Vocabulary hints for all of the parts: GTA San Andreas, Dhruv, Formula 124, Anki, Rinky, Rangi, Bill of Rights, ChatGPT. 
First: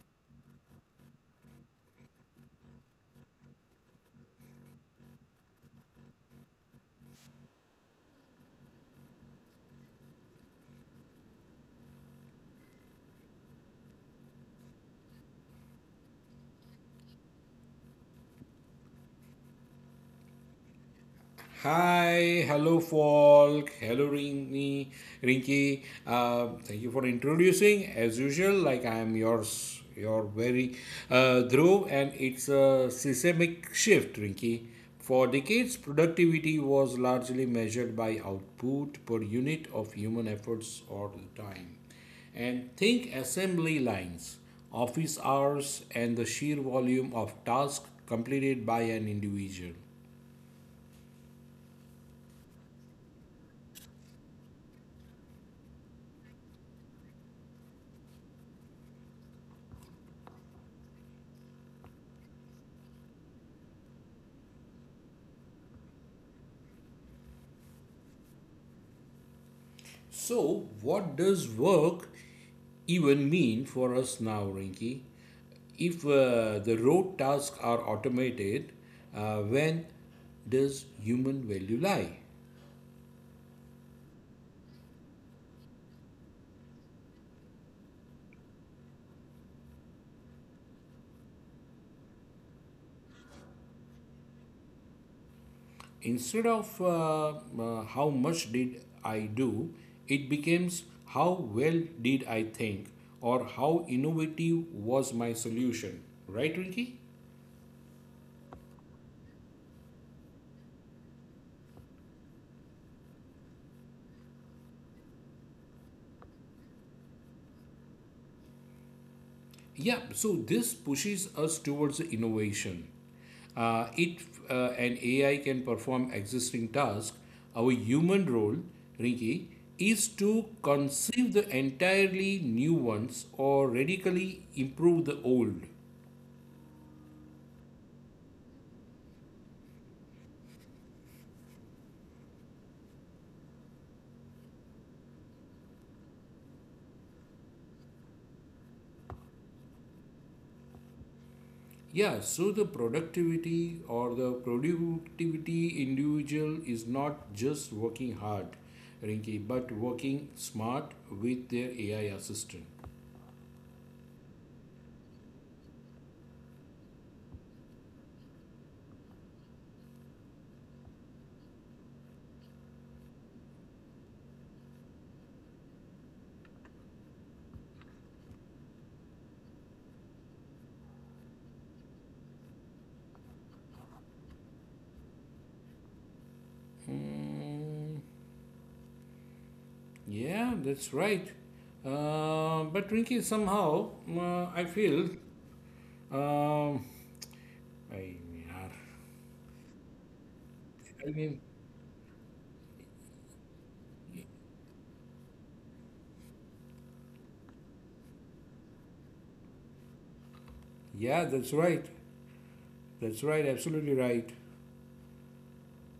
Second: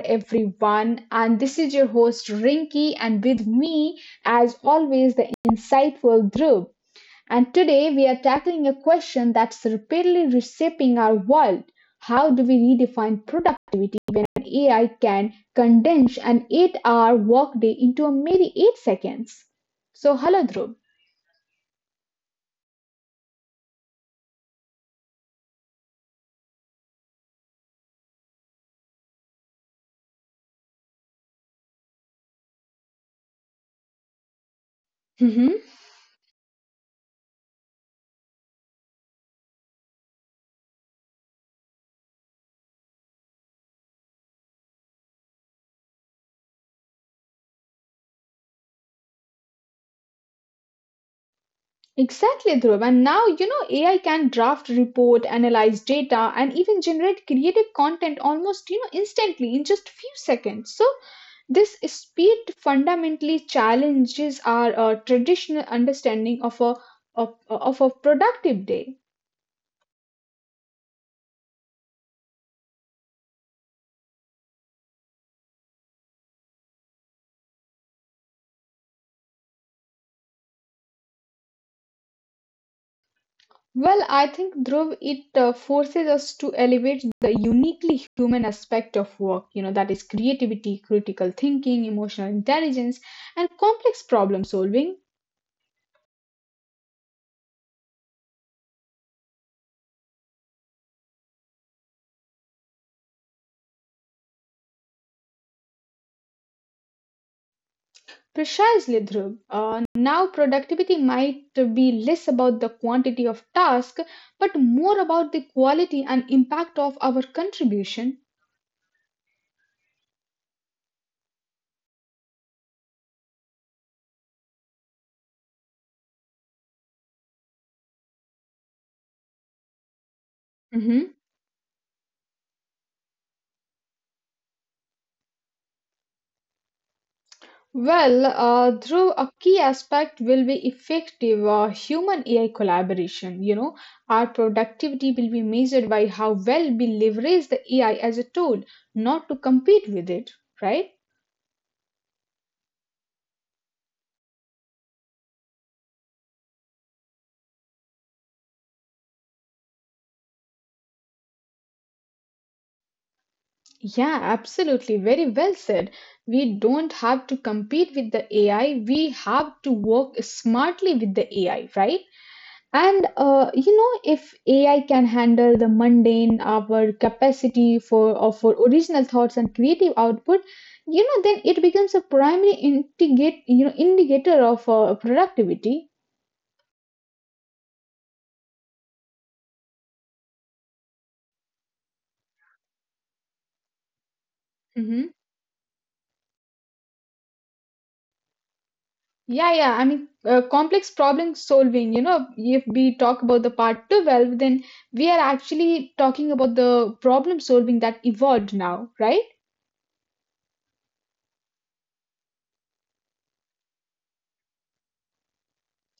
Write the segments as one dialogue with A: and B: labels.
A: everyone. And this is your host, Rinky, and with me, as always, the insightful Dhruv. And today, we are tackling a question that's repeatedly reshaping our world. How do we redefine productivity when an AI can condense an 8 hour workday into a mere 8 seconds? So, hello, Dhruv.
B: Hi, hello Falk, hello Rinky. Thank you for introducing. As usual, like I am your very Dhruv, and it's a systemic shift, Rinky. For decades, productivity was largely measured by output per unit of human efforts or time. And think assembly lines, office hours, and the sheer volume of tasks completed by an individual.
A: Exactly, Dhruv. And now, AI can draft report, analyze data, and even generate creative content almost, instantly in just few seconds. So this speed fundamentally challenges our traditional understanding of a of a productive day.
B: So, what does work even mean for us now, Rinki? If the road tasks are automated, when does human value lie?
A: Well, I think, Dhruv, it forces us to elevate the uniquely human aspect of work, you know, that is creativity, critical thinking, emotional intelligence, and complex problem solving.
B: Instead of how much did I do, it becomes how well did I think or how innovative was my solution. Right, Rinki?
A: Precisely, Dhruv. Now, productivity might be less about the quantity of task, but more about the quality and impact of our contribution.
B: Yeah, so this pushes us towards the innovation. It An AI can perform existing tasks. Our human role, Rinki, is to
A: Mhm.
B: conceive the entirely new ones or radically improve the old.
A: Well, Dhruv, a key aspect will be effective human AI collaboration. You know, our productivity will be measured by how well we leverage the AI as a tool, not to compete with it, right?
B: Yeah, so the productivity or the productivity individual is not just working hard, Rinki, but working smart with their AI assistant.
A: Yeah, absolutely. Very well said. We don't have to compete with the AI. We have to work smartly with the AI, right? And you know, if AI can handle the mundane, our capacity for or for original thoughts and creative output, then it becomes a primary integrate, you know, indicator of productivity.
B: Hmm. Yeah, that's right. But Rinky, somehow I feel,
A: Mhm.
B: um, I,
A: Yeah. I mean, complex
B: I
A: problem
B: mean,
A: solving. You know, if we talk about the part 12, then we are actually talking about the problem solving that evolved now, right?
B: yeah, that's right. That's right. Absolutely right.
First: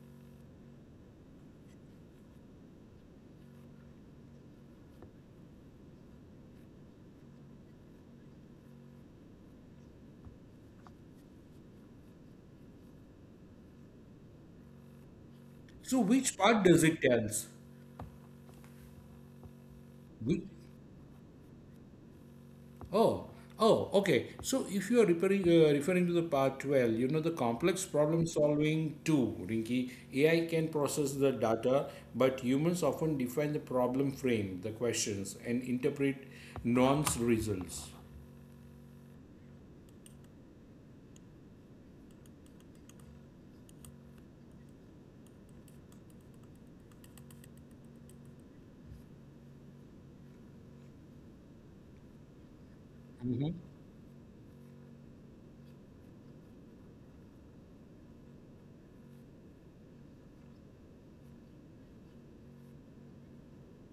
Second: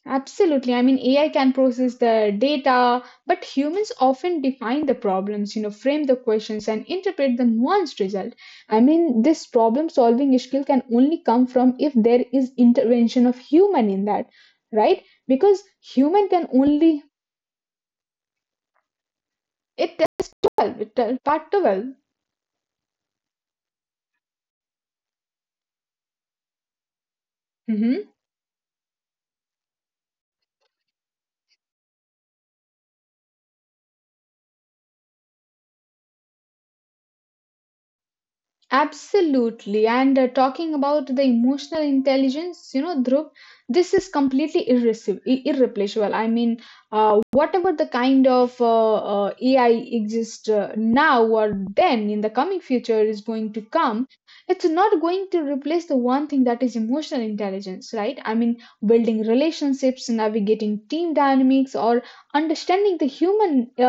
A: Absolutely. I mean, AI can process the data, but humans often define the problems, you know, frame the questions and interpret the nuanced result. I mean, this problem solving skill can only come from if there is intervention of human in that, right? Because
B: So
A: human
B: which
A: can
B: part does it
A: only,
B: tells?
A: it
B: Which,
A: 12, it- part 12.
B: oh, oh, okay. So if you are referring to the part 12, you know the complex
A: Mhm.
B: problem solving too, Rinky. AI can process the data, but humans often define the problem frame, the questions, and interpret nonce results.
A: Absolutely. And talking about the emotional intelligence, you know, Dhruv, this is completely irreplaceable. I mean, whatever the kind of AI exists now or then in the coming future is going to come, it's not going to replace the one thing that is emotional intelligence, right? I mean, building relationships, navigating team dynamics, or understanding the human, uh,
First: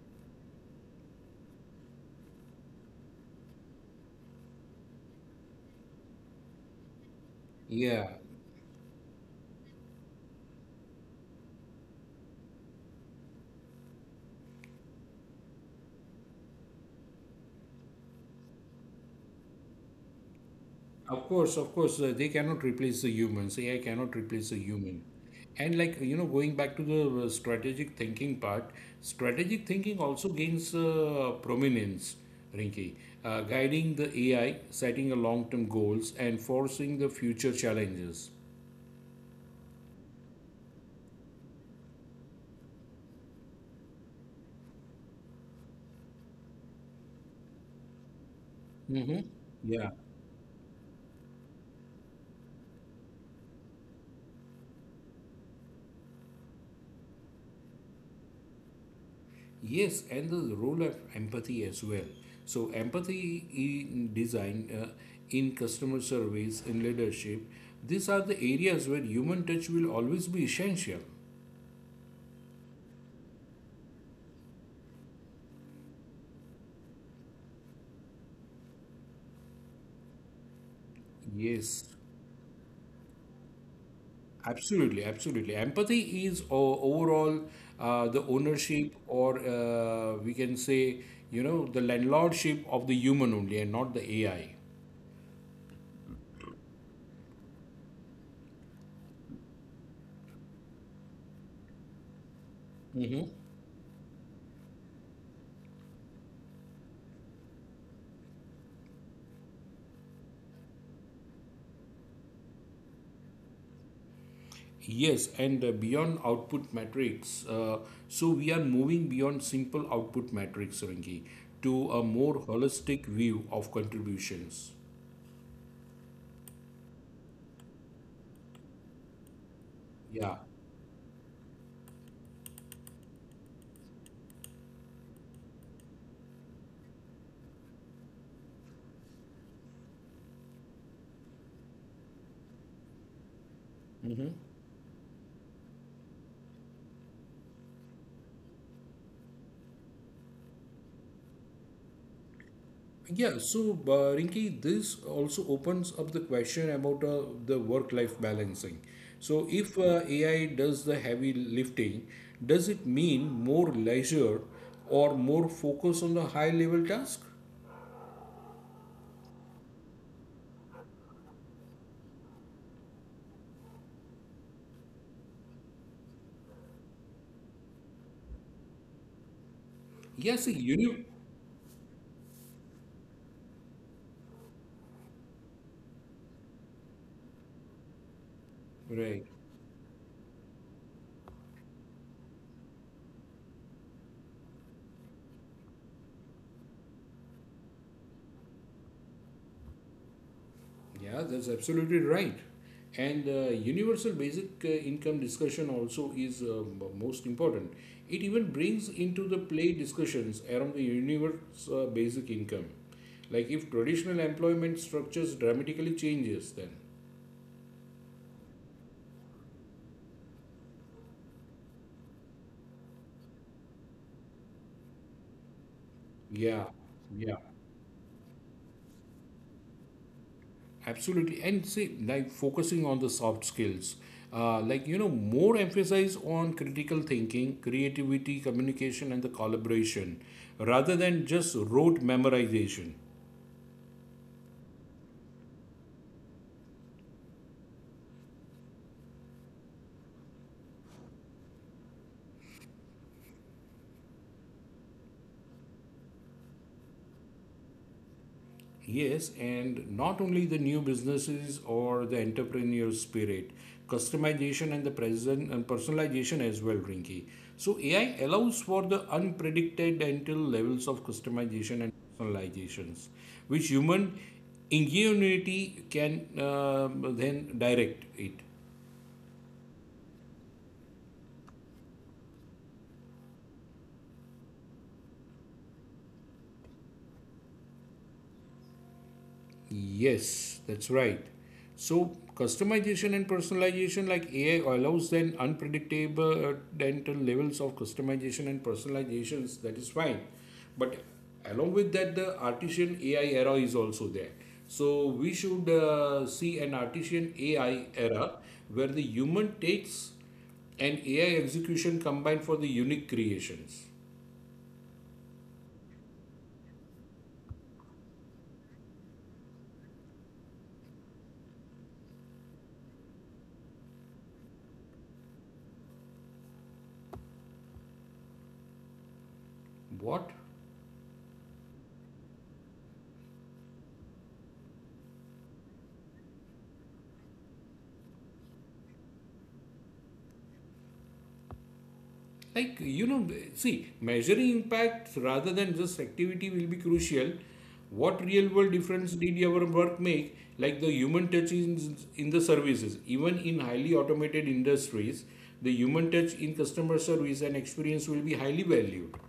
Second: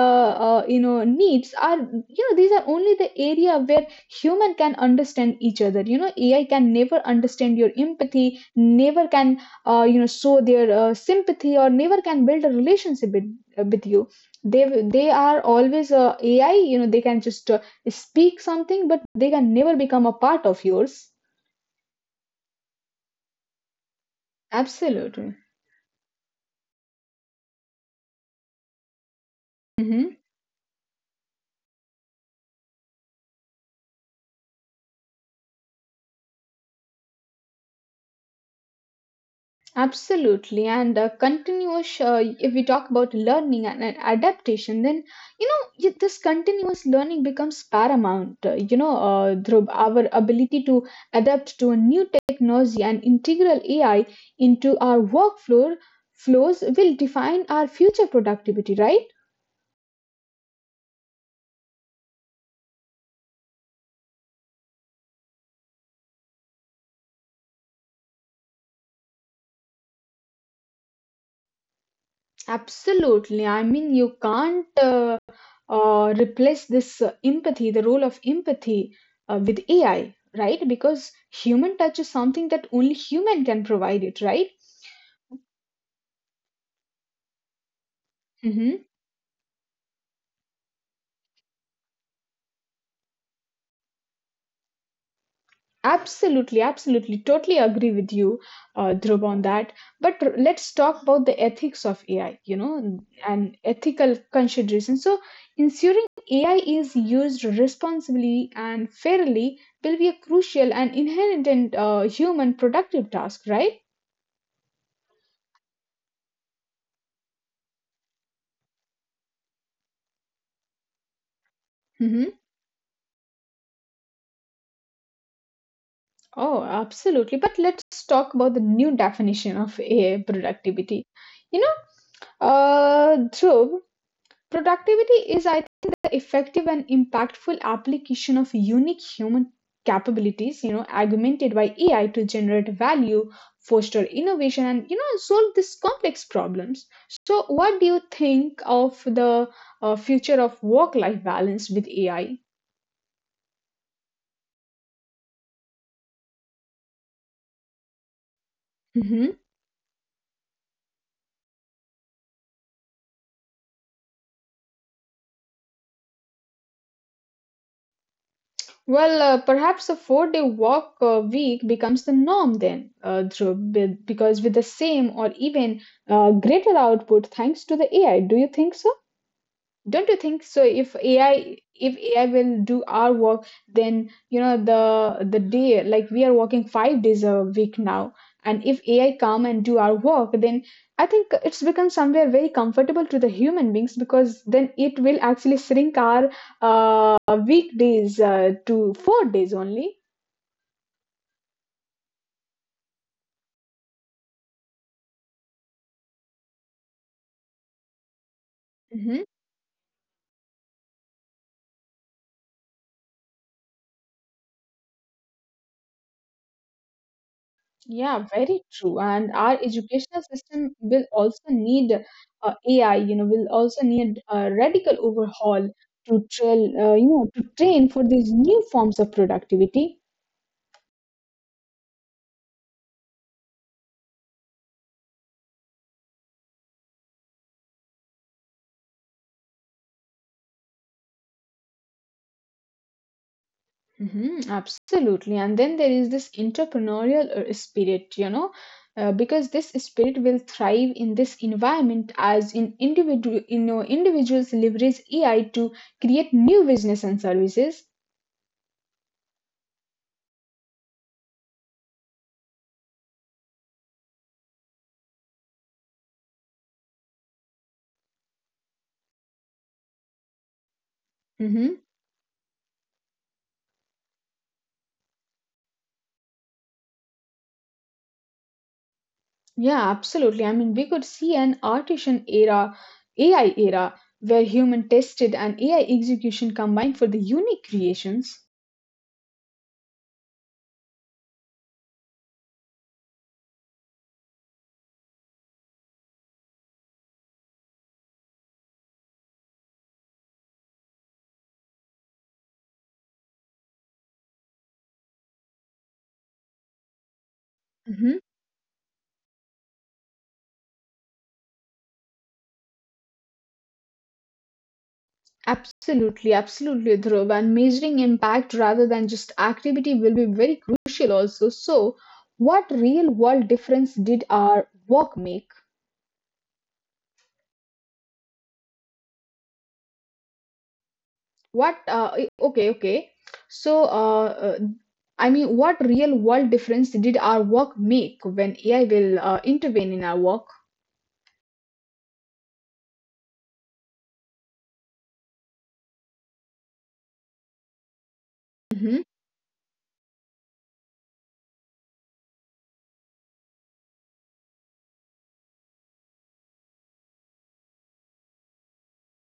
A: uh, you know, needs are, you know, these are only the area where human can understand each other. AI can never understand your
B: Yeah,
A: empathy, never can you know, show their sympathy, or never can build a relationship with you. They they are always AI, you know. They can just speak something, but they can never become a part of yours.
B: of course, they cannot replace the humans. AI cannot replace the human.
A: Absolutely.
B: And like, you know, going back to the strategic thinking part, strategic thinking
A: Mhm.
B: also gains prominence, Rinki, guiding the AI, setting a long-term goals, and forcing the future challenges.
A: Absolutely, and continuous. If we talk about learning and adaptation, then you know, this continuous learning becomes paramount. You know,
B: Mm-hmm.
A: through
B: Yeah.
A: our ability to adapt to a new technology and integral AI into our workflow flows will define our future productivity. Right?
B: Yes, and the role of empathy as well. So, empathy in design, in customer service, in leadership, these are the areas where human touch will always be essential.
A: Absolutely. I mean, you can't replace this empathy, the role of empathy, with AI, right? Because human
B: Yes,
A: touch is something that only human can provide it, right?
B: absolutely, absolutely. Empathy is overall the
A: Mm-hmm.
B: ownership, or we can say, you know, the landlordship of the human only and not the AI.
A: Absolutely, absolutely. Totally agree with you, Dhruv, on that. But let's talk about the ethics of AI, you know, and ethical considerations. So, ensuring AI is used responsibly and fairly will be a crucial and inherent human productive task, right?
B: Yes, and beyond output metrics, so we are moving beyond simple output metrics, Rangi, to a more
A: Hmm.
B: holistic view of contributions.
A: Oh, absolutely. But let's talk about the new definition of AI
B: Yeah.
A: productivity. You Dhruv, productivity is, I think, the effective and impactful application of unique human capabilities, you know, augmented by AI to generate value,
B: Mm-hmm.
A: foster innovation, and, you know, solve these complex problems. So, what do you think of the future of work life balance with AI?
B: Yeah, so Rinki, this also opens up the question about the work-life balancing. So
A: Hmm.
B: if AI does the heavy lifting, does it mean more leisure or more focus on the high-level task?
A: Well, perhaps a 4 day work week becomes the norm then, because with the same or even greater output thanks to the AI. Do you think so? Don't you
B: Yes,
A: think so?
B: you
A: If AI will do our work, then you know, the day, like we are working 5 days a week now, and if
B: right.
A: AI come and do our work, then I think it's become somewhere very comfortable to the human beings, because then it will actually shrink our weekdays to 4 days only.
B: Yeah, that's absolutely right. And universal basic income discussion also is most important. It even brings into the play discussions around the universal basic income. Like if traditional employment structures dramatically changes, then
A: Yeah, very true. And our educational system will also need AI, you know, will also need a radical overhaul to
B: yeah,
A: train,
B: yeah,
A: to train for these new forms of productivity.
B: absolutely. And see, like focusing on the soft skills, like you know, more emphasis on critical thinking, creativity, communication, and the collaboration, rather than just rote memorization.
A: Hmm, absolutely. And then there is this entrepreneurial spirit, you know, because this spirit will thrive in this environment as in individual, you know, individuals leverage AI to create new business and services.
B: Yes, and not only the new businesses or the entrepreneurial spirit, customization and the present and personalization as well, Rinky. So AI allows for the unpredicted until levels of
A: Hmm.
B: customization and personalizations, which human ingenuity can then direct it.
A: Yeah, absolutely. I mean, we could see an artisan era, AI era, where human tested and AI execution combined for the unique creations.
B: Yes, that's right. So customization and personalization, like AI allows then unpredictable dental levels of customization and personalizations, that is fine. But along with that, the artisan AI era is also there. So we should see an artisan AI
A: Mm-hmm.
B: era where the human takes and AI execution combined for the unique creations.
A: Absolutely, absolutely, Dhruv. And measuring impact rather than just activity will be very crucial also. So, what real world difference did our work make?
B: What?
A: Okay, okay. So, uh, uh, I mean, what real world difference did our work make when AI will intervene in our work?
B: Like, you know, see, measuring impact rather than just activity will be crucial. What real world
A: Mhm.
B: difference did your work make? Like the human touch in the services, even in highly automated industries, the human touch in customer service and experience will be highly valued.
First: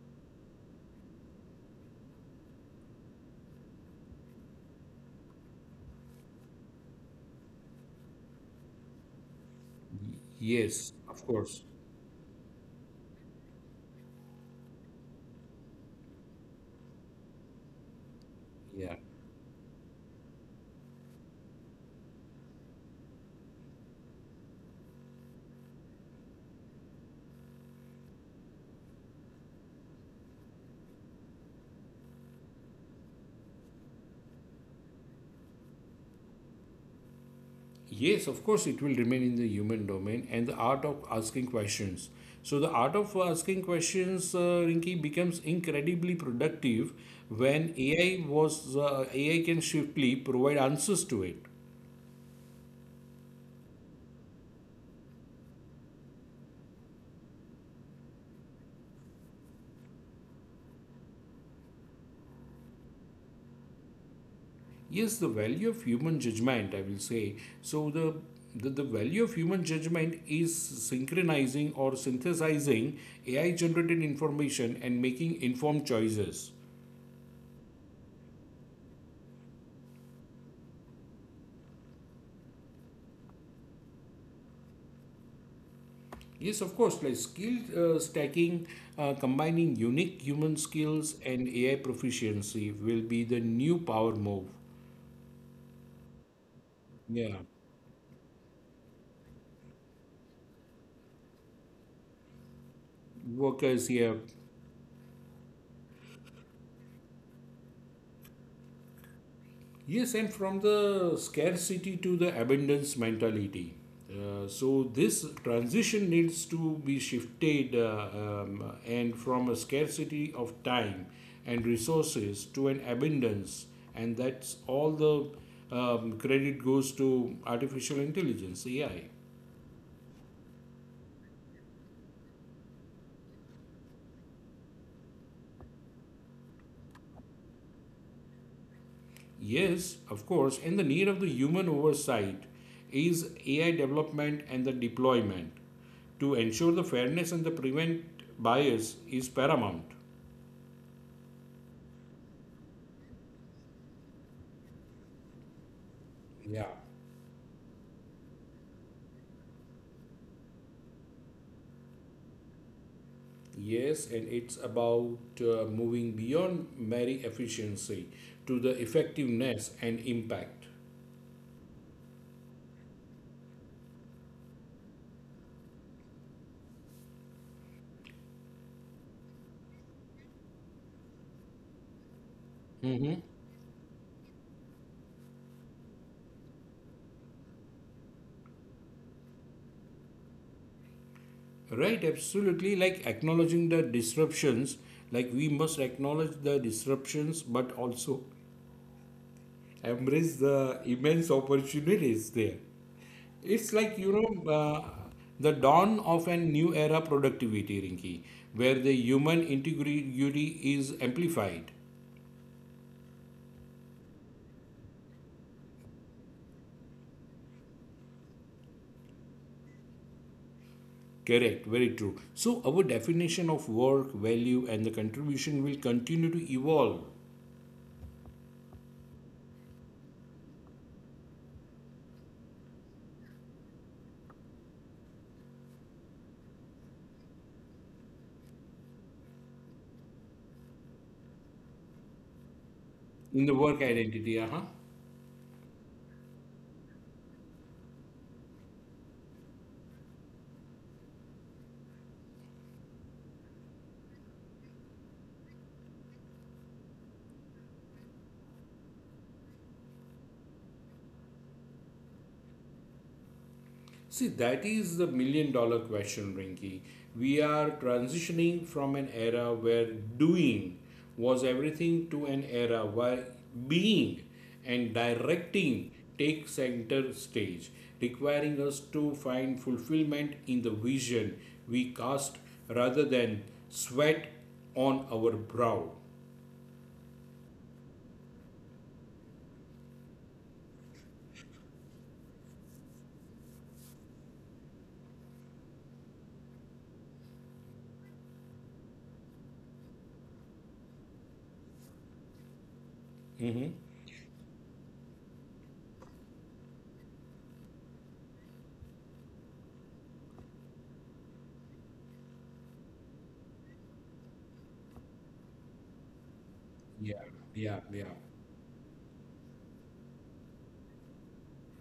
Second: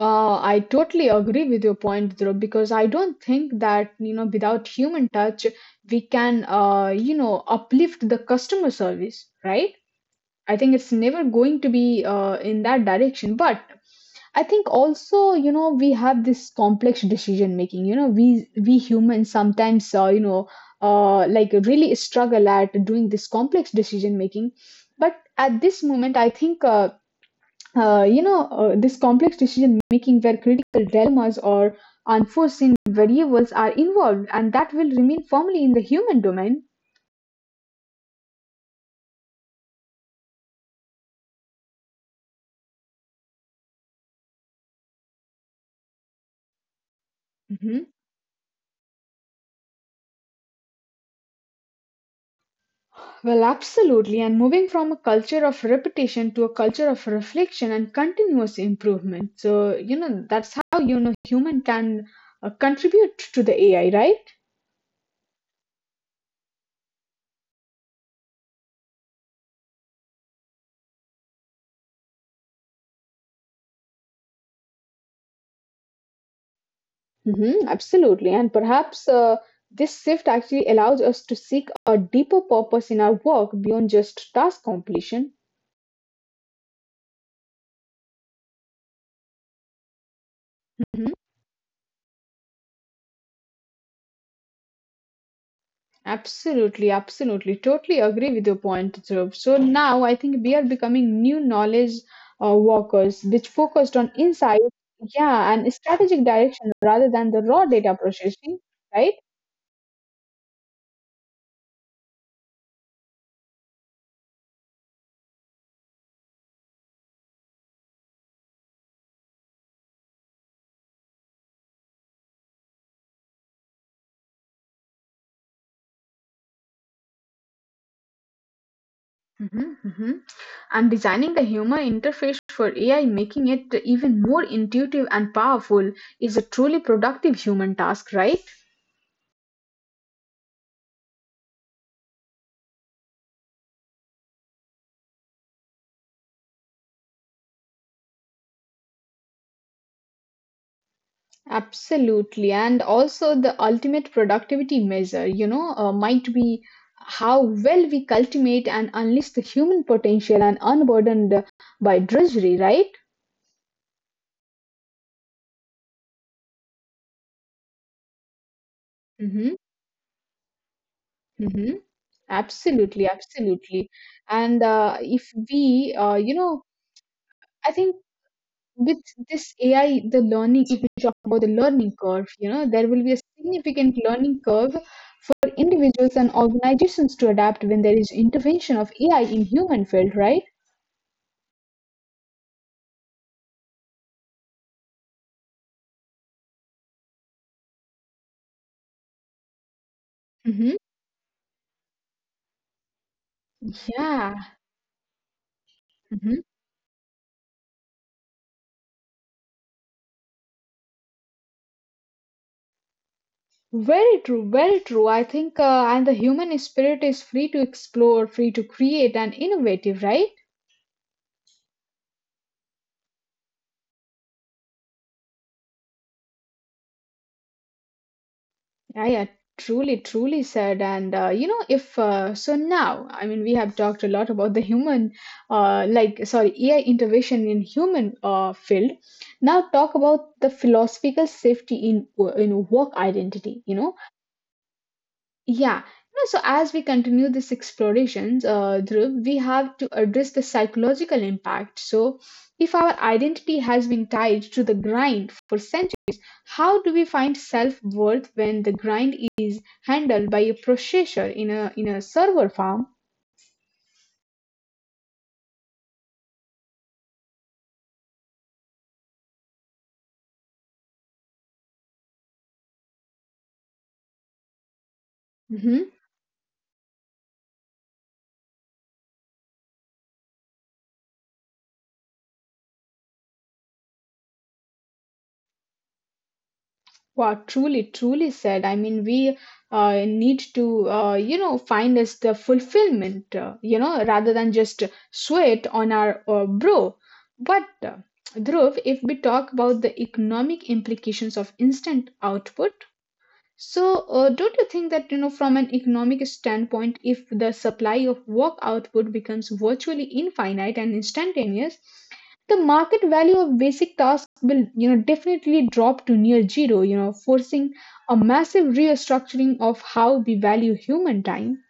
A: I totally agree with your point, Dhruv, because I don't think that, you know, without human touch, we can, uplift the customer service, right? I think
B: Yes,
A: it's
B: of
A: never
B: course.
A: going to be in that direction. But I think also, you know, we have this complex decision making. You know, we
B: Yeah.
A: humans sometimes, like really struggle at doing this complex decision making. But at this moment, I think, this complex decision making where critical dilemmas or unforeseen variables are involved, and that will remain firmly in the human domain.
B: Yes, of course, it will remain in the human domain, and the art of asking questions. So, the art of asking questions, Rinki, becomes incredibly productive when AI can swiftly provide answers to it.
A: Well, absolutely. And moving from a culture of repetition to a culture of reflection and continuous improvement. So, you know, that's how, you know, human can contribute to the AI, right?
B: Yes, the value of human judgment, I will say. So, the value of human judgment is synchronizing or synthesizing AI generated information and making informed choices.
A: Hmm, absolutely. And perhaps this shift actually allows us to seek a deeper purpose in our work beyond just task completion.
B: Yes, of course, like skill stacking, combining unique human skills
A: Mhm.
B: and AI proficiency will be the new power move.
A: Absolutely,
B: Yeah,
A: absolutely. Totally agree with your point, Dhruv. So now I think we are becoming new knowledge workers, which
B: workers,
A: focused
B: yeah.
A: on insight, yeah, and strategic direction rather than the raw data processing, right?
B: Yes, and from the scarcity to the abundance mentality. So this transition needs to be shifted and from a scarcity of time and resources to an abundance, and that's all the credit goes to artificial intelligence, AI.
A: Mhm, mhm. And designing the human interface for AI, making it even more intuitive and powerful, is a truly productive human task, right?
B: Yes, of course, and the need of the human oversight is AI development and the deployment to ensure the fairness and the prevent bias is paramount.
A: Absolutely. And also, the ultimate productivity measure, you know, might be
B: Yeah.
A: how well we cultivate and unleash the human potential and unburdened by drudgery, right?
B: Yes, and it's about moving beyond mere efficiency to the
A: Mm-hmm.
B: effectiveness and impact.
A: Mm-hmm. Absolutely. Absolutely. And if we, you know, I think with this AI, the learning, if we talk about the learning curve, you know, there will
B: Mm-hmm.
A: be a significant learning curve for individuals and organizations to adapt when there is intervention of AI in human field, right?
B: Right, absolutely. Like acknowledging the disruptions, like we must acknowledge the disruptions, but also embrace the
A: Mm-hmm.
B: immense opportunities there. It's like, you know,
A: Yeah,
B: the dawn of a
A: mhm.
B: new era productivity, Rinki, where the human integrity is amplified.
A: Very true, very true. I think, and the human spirit is free to explore, free to create, and innovative, right?
B: Correct, very true. So, our definition of work, value, and the contribution will continue to evolve
A: Yeah, yeah, truly, truly said. And you know, if So now, I mean, we have talked a lot about the human, like, sorry, AI intervention in human field. Now talk about the philosophical safety in work
B: in the
A: identity. You
B: work
A: know.
B: identity. Uh-huh.
A: Yeah. You know, so as we continue this explorations, Dhruv, we have to address the psychological impact. So if our identity has been tied to the grind for centuries, how do we find self-worth when the grind is handled by a processor in a server farm?
B: See, that is the million dollar question, Rinki. We are transitioning from an era where doing was everything to an era where being and directing
A: Mm-hmm.
B: take center stage, requiring us to find fulfillment in the vision we cast rather than sweat on our brow.
A: Wow, truly, truly said. I mean, we need to, find us the fulfillment, rather than just sweat on our bro. But Dhruv, if we talk about the economic implications of instant output,
B: Hmm.
A: so, don't you think that, you know, from an economic standpoint, if the supply of work output becomes virtually infinite and instantaneous, the market value of basic tasks will, you know, definitely drop to near zero, you
B: Yeah,
A: know,
B: yeah,
A: forcing
B: yeah.
A: a massive restructuring of how we value human time.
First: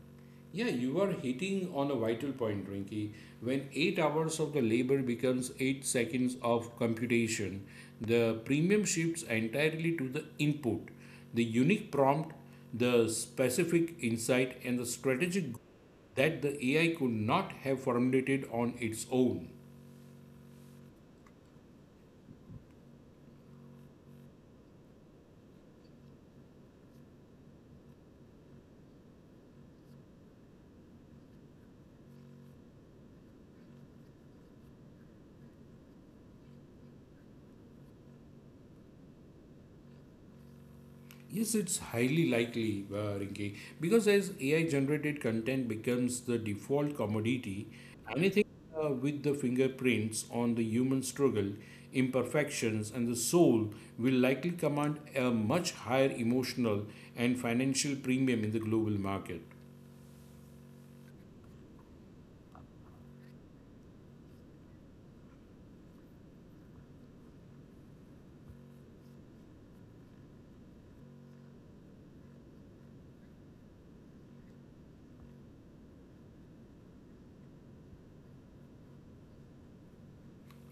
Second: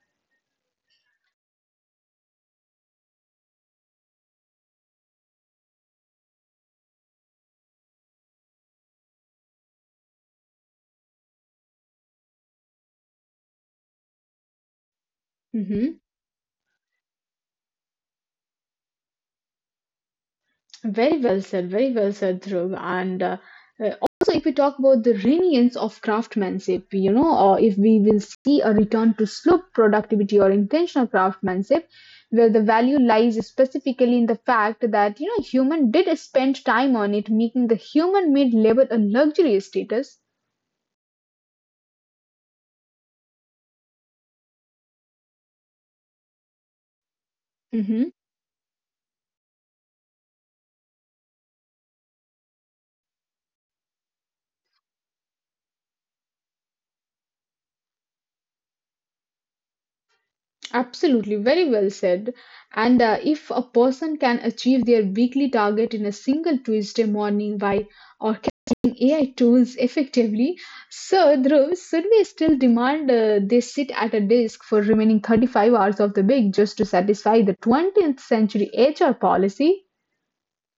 B: Yeah, you are hitting on a vital point, Rinky. When 8 hours of the labor becomes 8 seconds of computation, the premium shifts entirely to the input, the unique prompt, the specific insight, and the strategic goal
A: Mhm.
B: that the AI could not have formulated on its own.
A: Very well said, Dhruv. And also, if we talk about the reliance of craftsmanship, you know, or if we will see a return to slow productivity or intentional craftsmanship, where the value lies specifically in the fact that, you know, human did spend time on it, making the human made labor a luxury status.
B: Yes, it's highly likely, Rinki, because as AI generated content becomes the default commodity,
A: Mm-hmm.
B: anything with the fingerprints on the human struggle, imperfections, and the soul will likely command a much higher emotional and financial premium in the global market.
A: Absolutely, very well said. And if a person can achieve their weekly target in a single Tuesday morning by orchestrating AI tools effectively, so Dhruv, should we still demand they sit at a desk for remaining 35 hours of the week just to satisfy the 20th century HR policy?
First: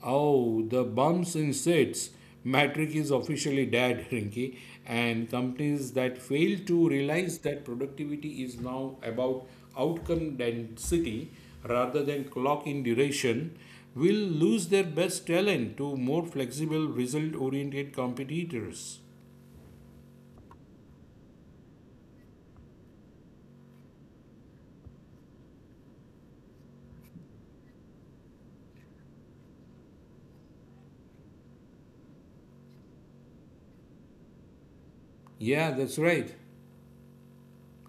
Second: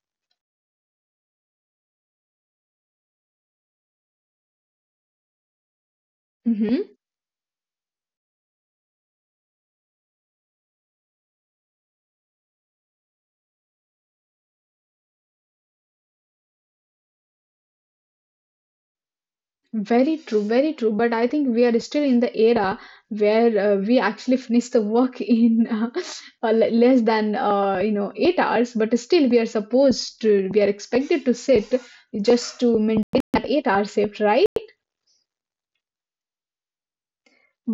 B: Oh, the bumps in seats. Matric is officially dead, Rinky, and companies that fail to
A: Mhm.
B: realize that productivity is now about outcome density rather than clock in duration will lose their best talent to more flexible, result oriented competitors.
A: Very true, very true. But I think we are still in the era where we actually finish the work in le- less than you know 8 hours. But still, we are expected to sit just to maintain that 8 hour shift, right?
B: Yeah, that's right.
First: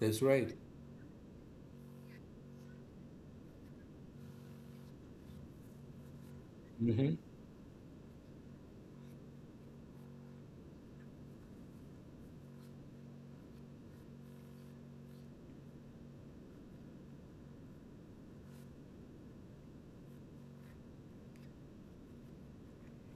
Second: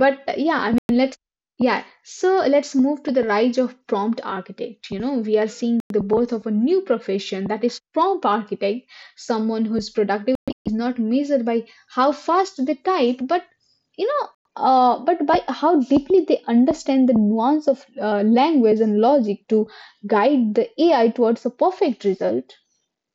B: That's right.
A: yeah, I mean, let's yeah. So let's move to the rise of prompt architect. You know, we are seeing the birth of a new profession, that is prompt architect, someone whose productivity is not measured by how fast they type, but you know, but by how deeply they understand the nuance of language and logic to guide the AI towards a perfect result.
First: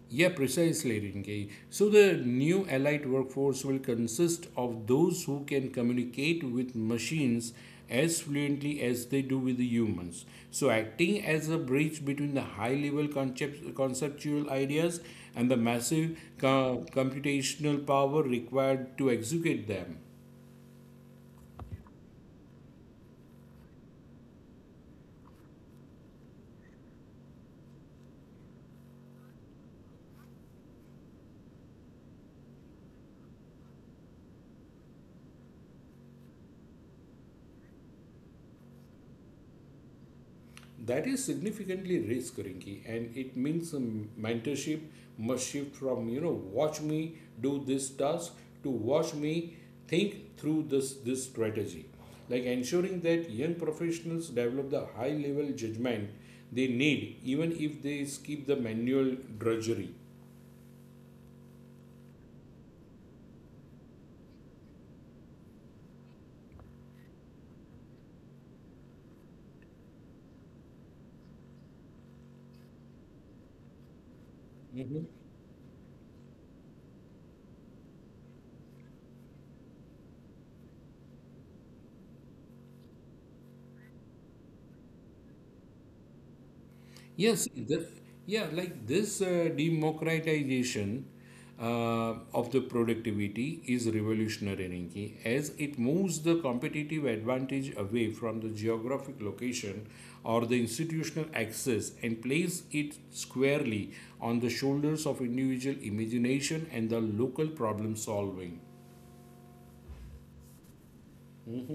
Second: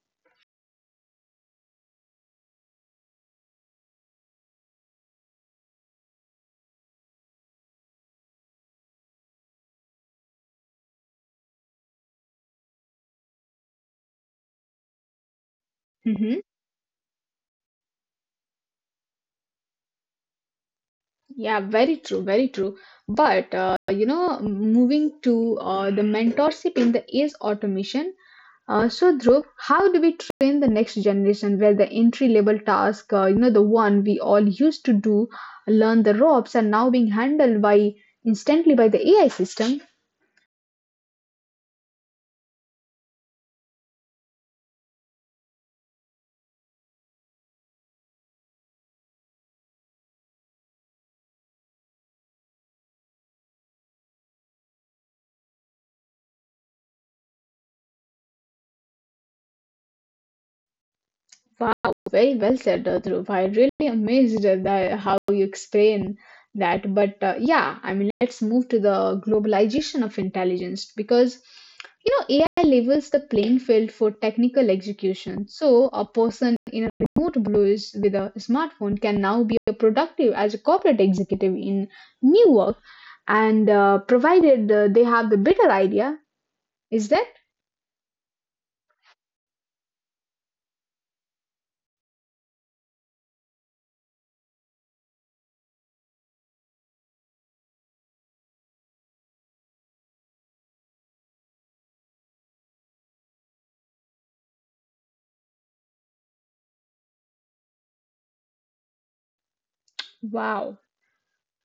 B: Yeah, precisely, Rinke. So the new allied workforce will consist of those who can communicate with machines as fluently as they do with the humans. So acting as a bridge between the conceptual ideas and the massive computational power required to execute them.
A: Yeah, very true, very true. But You know, moving to the mentorship in the age automation. So, Dhruv, how do we train the next generation where the entry level task, you know, the one we all used to do, learn the ropes, are now being handled by instantly by the AI system?
B: That is significantly risk, Rinky, and it means mentorship must shift from, you know, watch me do this task to watch me think through this strategy, like ensuring that young professionals develop the high level judgment they need even if they skip the manual drudgery.
A: Wow, very well said, Dhruv. I really amazed at the, how you explain that. But yeah, I mean, Let's move to the globalization of intelligence because you know AI levels the playing field for technical execution. So a person in a remote place with a smartphone can now be a productive as a corporate executive in New York, and provided they have the better idea, is that
B: Yes, this, yeah, like this democratization of the productivity is revolutionary, Rinki, as it moves the competitive advantage away from the geographic location or the institutional access, and places it squarely on the shoulders of individual imagination and the local problem solving.
A: wow?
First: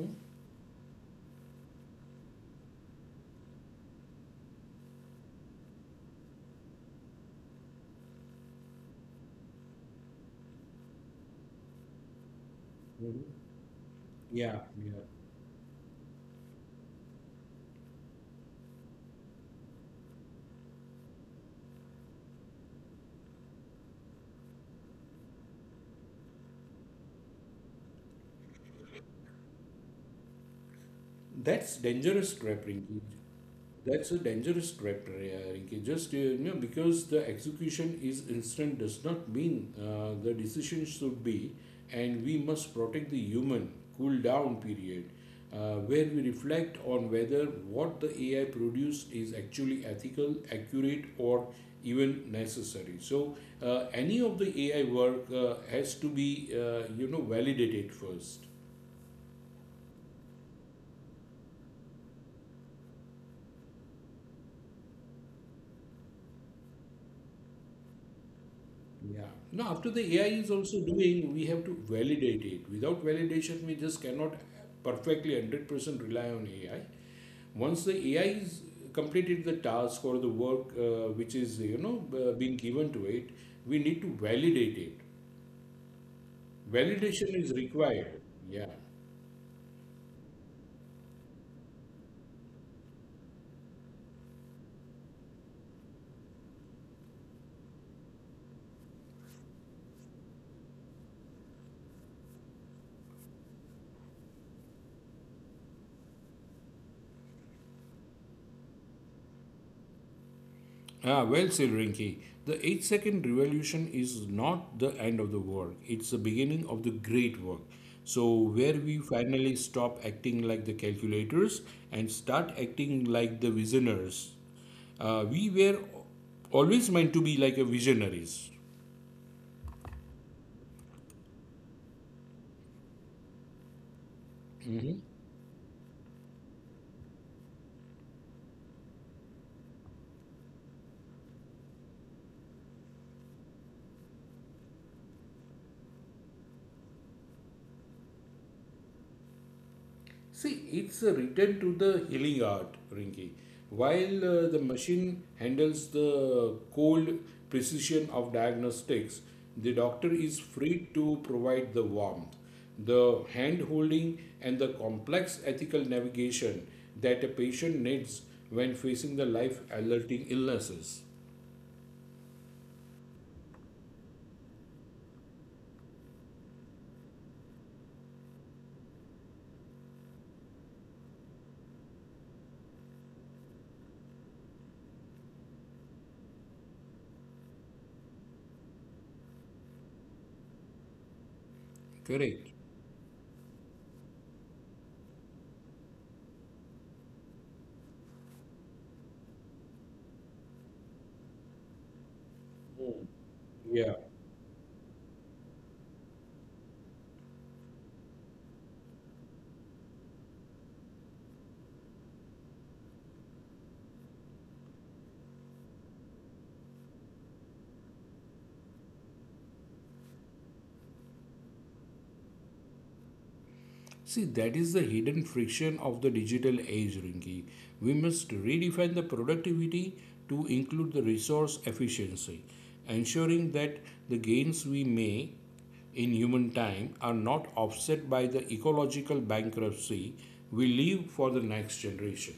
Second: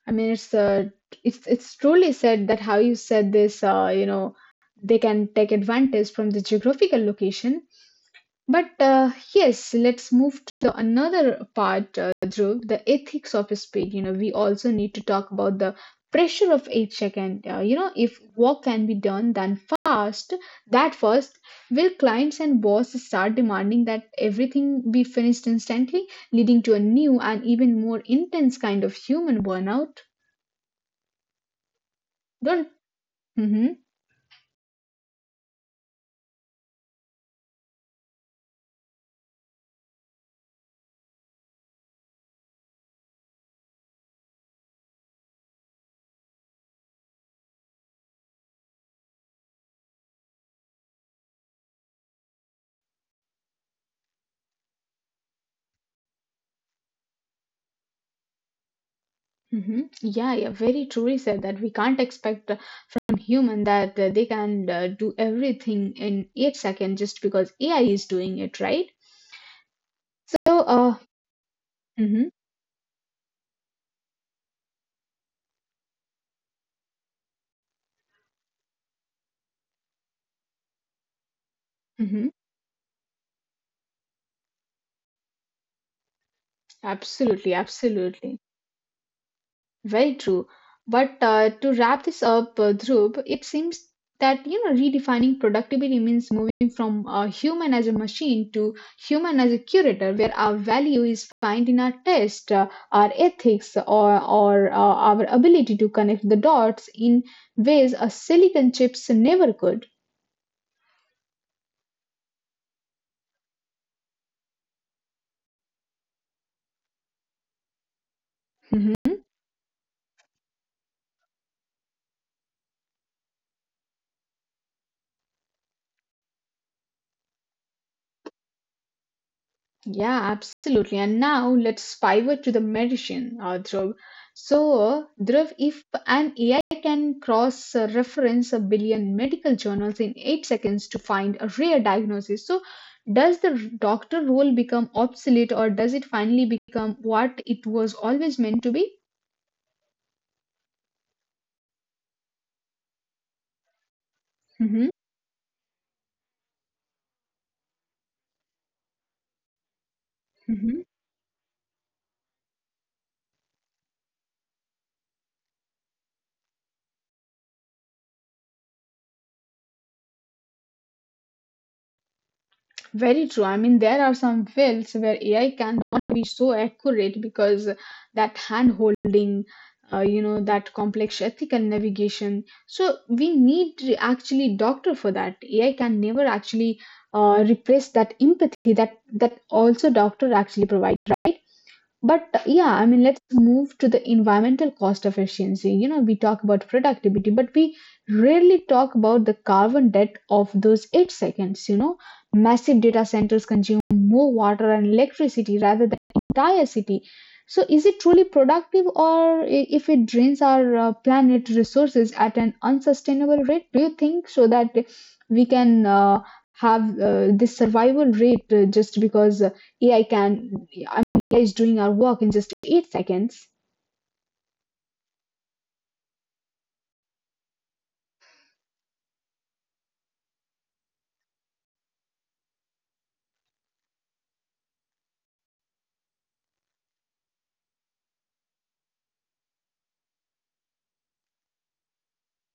A: I mean, it's truly said that how you said this. You know, they can take advantage from the geographical location. But Yes, let's move to the another part, Dhruv, the
B: Mhm.
A: ethics of speed. You know, we
B: Yeah,
A: also need to
B: yeah.
A: talk about the pressure of each second. You know, if work can be done then fast, that first, will clients and bosses start demanding that everything be finished instantly, leading to a new and even more intense kind of human burnout?
B: That's dangerous
A: Don't.
B: trap, Rinky.
A: Mm-hmm,
B: That's a dangerous trap, Rinky. Just you know, because the execution is instant does not mean the decision should be, and we must protect the human cool down period, where we reflect on whether what the AI produced is actually ethical, accurate, or even necessary. So any of the AI work has to be, you know, validated first.
A: mm-hmm. Yeah, yeah, very truly said that we can't expect from human that they can do everything in 8 seconds just because AI is doing it, right?
B: Yeah. Now, after the AI
A: So,
B: is
A: uh,
B: also doing, we have to
A: mm-hmm,
B: validate it. Without validation, we just cannot perfectly 100% rely on AI. Once the AI is completed the task or the work which is, you know,
A: mm-hmm.
B: being given to it, we need to validate it. Validation
A: Absolutely,
B: is required.
A: absolutely.
B: Yeah.
A: Very true. But To wrap this up, Dhruv, it seems that you know redefining productivity means moving from human as a machine to human as a curator, where our value is found in our taste, our ethics, or our ability to connect the dots in ways a silicon chips never could.
B: Ah, well said, Rinki. The 8-second revolution is not the end of the work, it's the beginning of the great work. So, where we
A: Mhm.
B: finally stop acting like the calculators and start acting like the visionaries. We were always meant to be like a visionaries.
A: Yeah, absolutely. And now let's pivot to the medicine, Dhruv. Dhruv, if an AI can cross reference a billion medical journals in 8 seconds to find a rare diagnosis, so does the doctor role become obsolete, or does it finally become what it was always meant to be?
B: See, it's a return to the healing art, Rinki. While the
A: Mhm.
B: machine handles the cold precision of diagnostics, the doctor is free to provide the warmth, the hand holding, and the complex ethical navigation that a patient needs when facing the life alerting illnesses.
A: Very true. I mean, there are some fields where AI cannot be so accurate because that hand holding, you know, that complex ethical navigation. So we need to actually doctor for that. AI can never actually replace that empathy that also doctor actually provides. But
B: Correct.
A: yeah, I mean, Let's move to the environmental cost efficiency. You know, we talk about productivity, but we rarely talk about the carbon debt of those 8 seconds. You know, massive data
B: Hmm.
A: centers consume
B: Yeah.
A: more water and electricity rather than entire city. So, is it truly productive, if it drains our planet resources at an unsustainable rate? Do you think so that we can have this survival rate just because AI can realize doing our work in just 8 seconds.
B: See, that is the hidden friction of the digital age, Rinki. We must redefine the productivity to include the resource efficiency, ensuring that the gains we make in human time are not offset by the ecological bankruptcy we leave for the next generation.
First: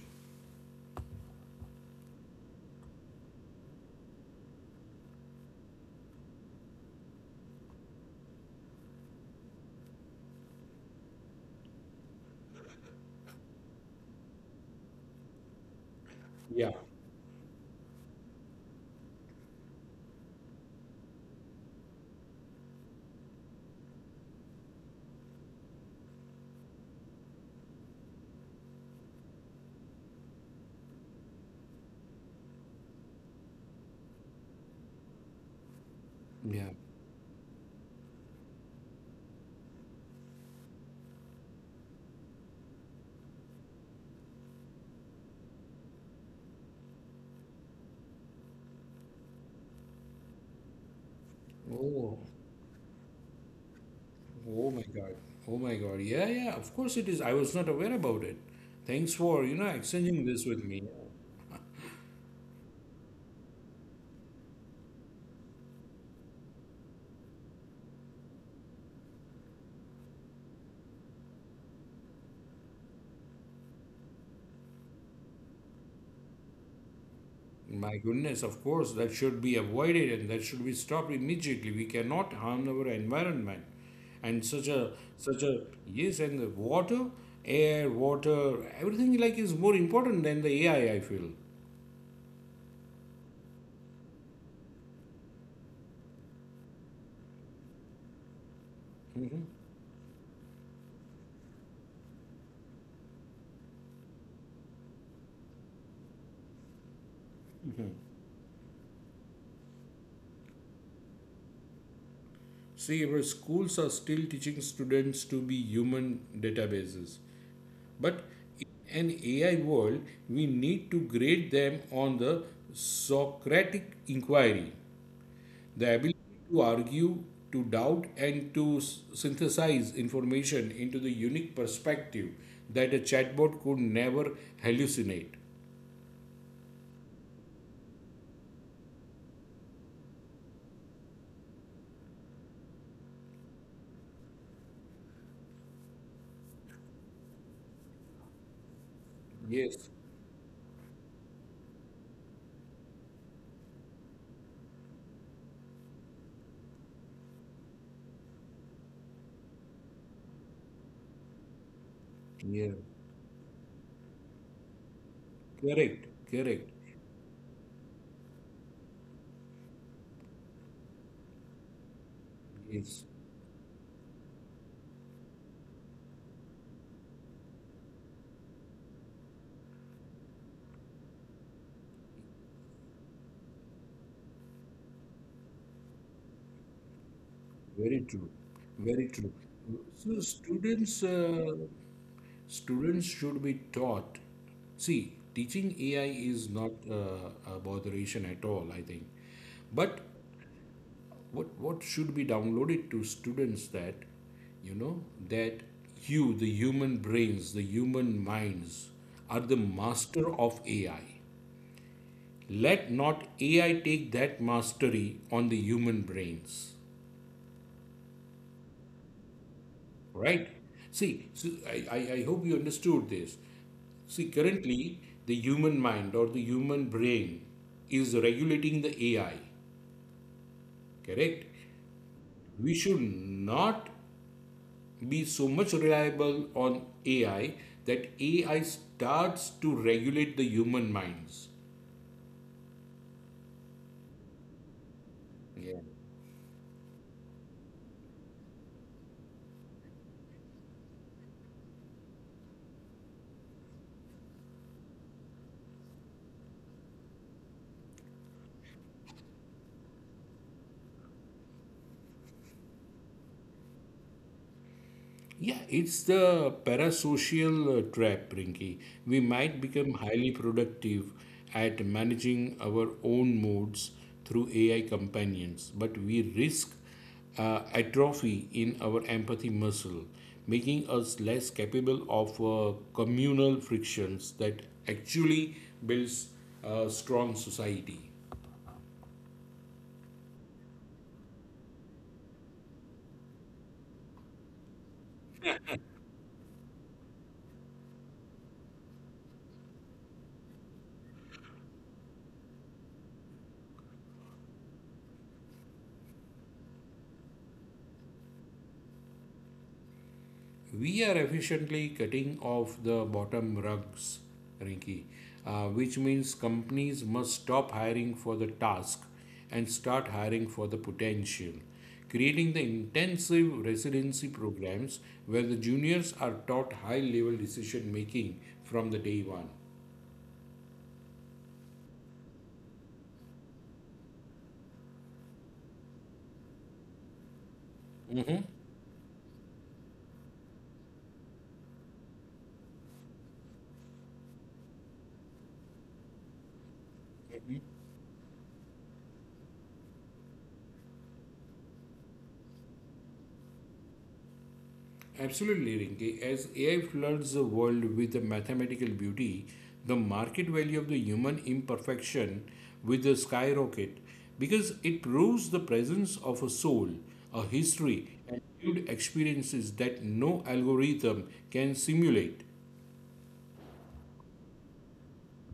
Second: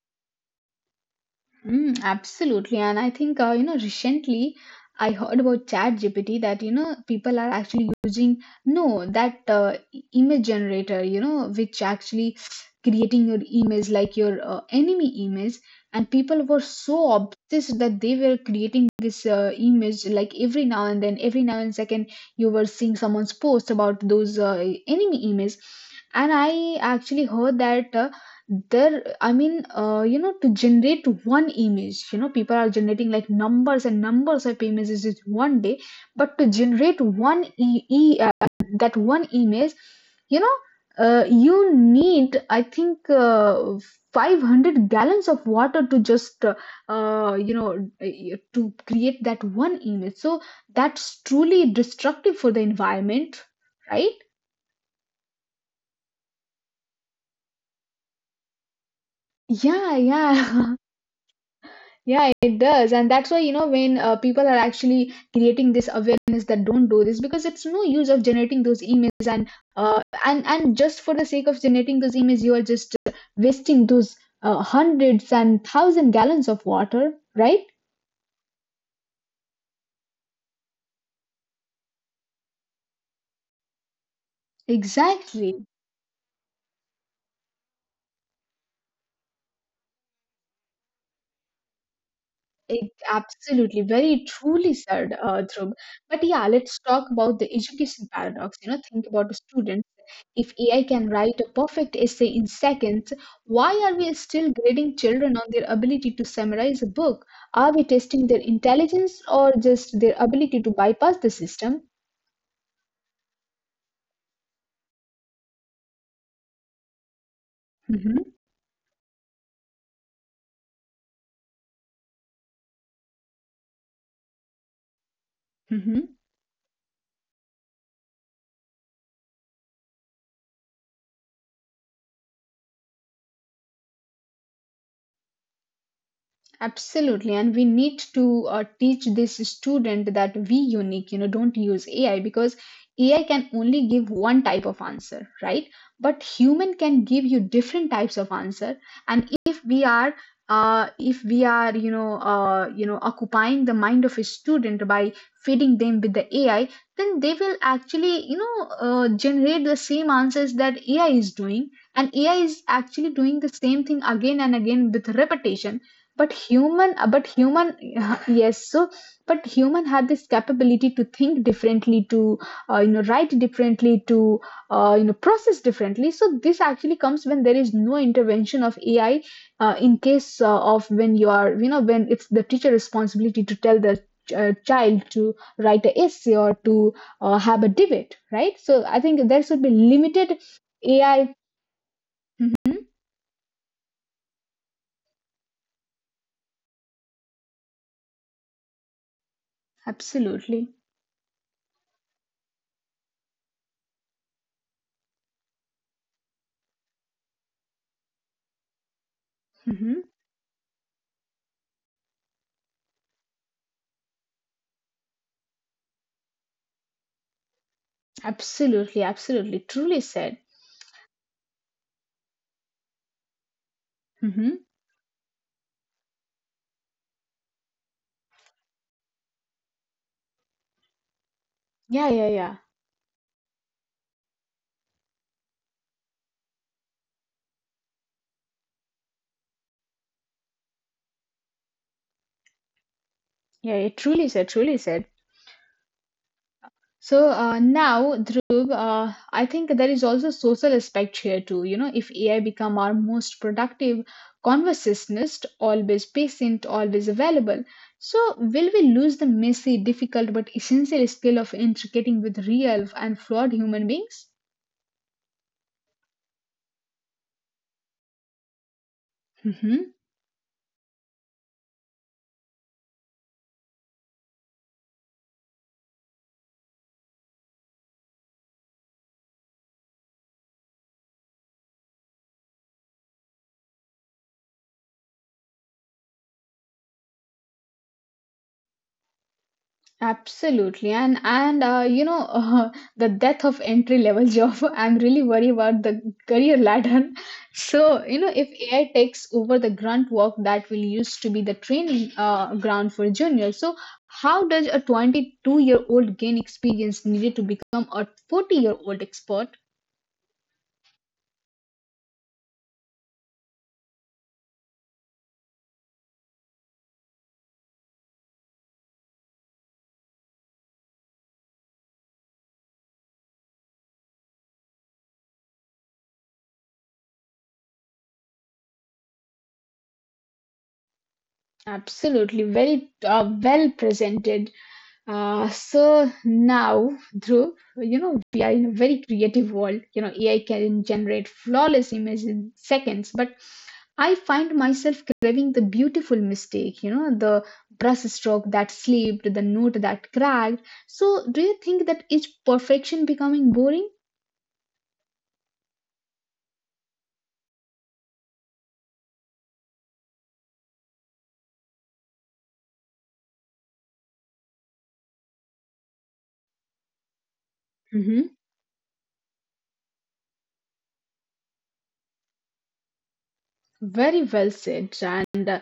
A: Mm, absolutely. And I think, you know, recently I heard about ChatGPT that, you know, people are actually using, no, that image generator, you know, which actually creating your image like your enemy image. And people were
B: Yeah,
A: so obsessed that they were creating this image like every now and then, every now and second, you were seeing someone's post about those enemy image. And I actually heard that. There I mean You know, to generate one image, you know, people are generating like numbers and numbers of images is one day, but to
B: yeah.
A: generate one e, e that one image, you know, you need I think 500 gallons of water to just you know, to create that one image. So that's truly
B: Oh,
A: destructive for the environment, right?
B: oh my God. Oh my God. Yeah, yeah. Of course it is. I was not aware about it. Thanks for, you know,
A: Yeah,
B: exchanging this with
A: yeah.
B: me.
A: Yeah, it does. And that's why, you know, when people are actually creating this awareness that don't do this because it's no use of generating those emails, and just for the sake of generating those emails, you are just wasting those hundreds and thousand gallons of water, right?
B: My goodness, of course, that should be avoided and that should be stopped immediately. We cannot harm our environment. And such a such a
A: Exactly.
B: yes, and the water, air, water, everything like is more important than the AI, I feel.
A: It, absolutely, very truly said, Dhruv. But yeah, let's talk about the education paradox. You know, think about the students. If AI can write a perfect essay in seconds, why are we still grading children on their ability to summarize a book? Are we testing their intelligence or just their ability to bypass the system?
B: See, our schools are still teaching students to be human databases. But
A: Hmm.
B: in an AI world, we need to grade them on the Socratic inquiry. The ability
A: Mhm.
B: to argue, to doubt, and to synthesize information into the unique perspective that a chatbot could never hallucinate.
A: Absolutely, and we need to teach this student that we unique, you know, don't use AI because AI can only give one type of answer, right? But human can give you different types of answer, and
B: Yes,
A: if we are, you know, occupying the mind of a student by feeding them with the AI, then they will actually, you know, generate the same answers that AI is doing, and AI
B: yeah,
A: is actually doing the same thing again and again with repetition,
B: correct, correct.
A: but human yes. So but human had this capability to think differently, to you
B: Yes,
A: know, write differently, to you know, process differently. So this actually comes when there is no intervention of AI, in case of when you are, you know, when it's the teacher responsibility to tell the child to write a essay or to have a
B: very
A: debate,
B: true,
A: right? So I
B: very
A: think
B: true.
A: there should be
B: So
A: limited
B: students,
A: AI.
B: uh,
A: Mhm.
B: students should be taught. See, teaching AI is not a botheration at all, I think, but
A: Absolutely.
B: what should be downloaded to students, that, you know, that you, the human brains, the human minds, are the
A: Mhm.
B: master of AI. Let not AI take that mastery on the human brains,
A: Absolutely, absolutely, truly said.
B: right? See, so I hope you understood this. See,
A: Mm-hmm.
B: currently the human mind or the human brain is regulating the AI, correct?
A: Yeah, yeah, yeah.
B: We should not be so much reliable on AI that AI starts to regulate the human minds.
A: Yeah, it truly said, truly said.
B: Yeah.
A: So, now, Dhruv, I think there is also social aspect here too. You know, if AI become our most productive conversationalist, always patient, always available, so will we lose the messy, difficult, but essential skill of intricating with real and flawed human beings?
B: Yeah, it's the parasocial trap, Rinky. We might become
A: Mm-hmm.
B: highly productive at managing our own moods through AI companions, but we risk atrophy in our empathy muscle, making us less capable of communal frictions that actually builds a strong society.
A: Absolutely. And you know, the death of entry level job. I'm really worried about the career ladder. So you know if AI takes over the grunt work that will used to be the training ground for juniors, so how does a 22-year-old gain experience needed to become a 40-year-old expert?
B: We are efficiently cutting off the bottom rungs, Rinki, which means companies must stop hiring for the task and start hiring for the potential, creating the intensive residency programs where the juniors are taught high level decision making from the day one.
A: Absolutely, very well presented. So now, Dhruv, you know, we
B: Mhm.
A: are in a very creative world. You know, AI can generate flawless images in seconds, but I find myself craving the beautiful mistake, you know, the brush stroke that slipped, the note that cracked. So, do you think that is perfection becoming boring?
B: Absolutely, Rinki. As AI floods the world with the mathematical beauty, the market value of the human imperfection with a skyrocket because it proves the presence of a soul, a history, and lived experiences that no algorithm can simulate.
A: Very well said. And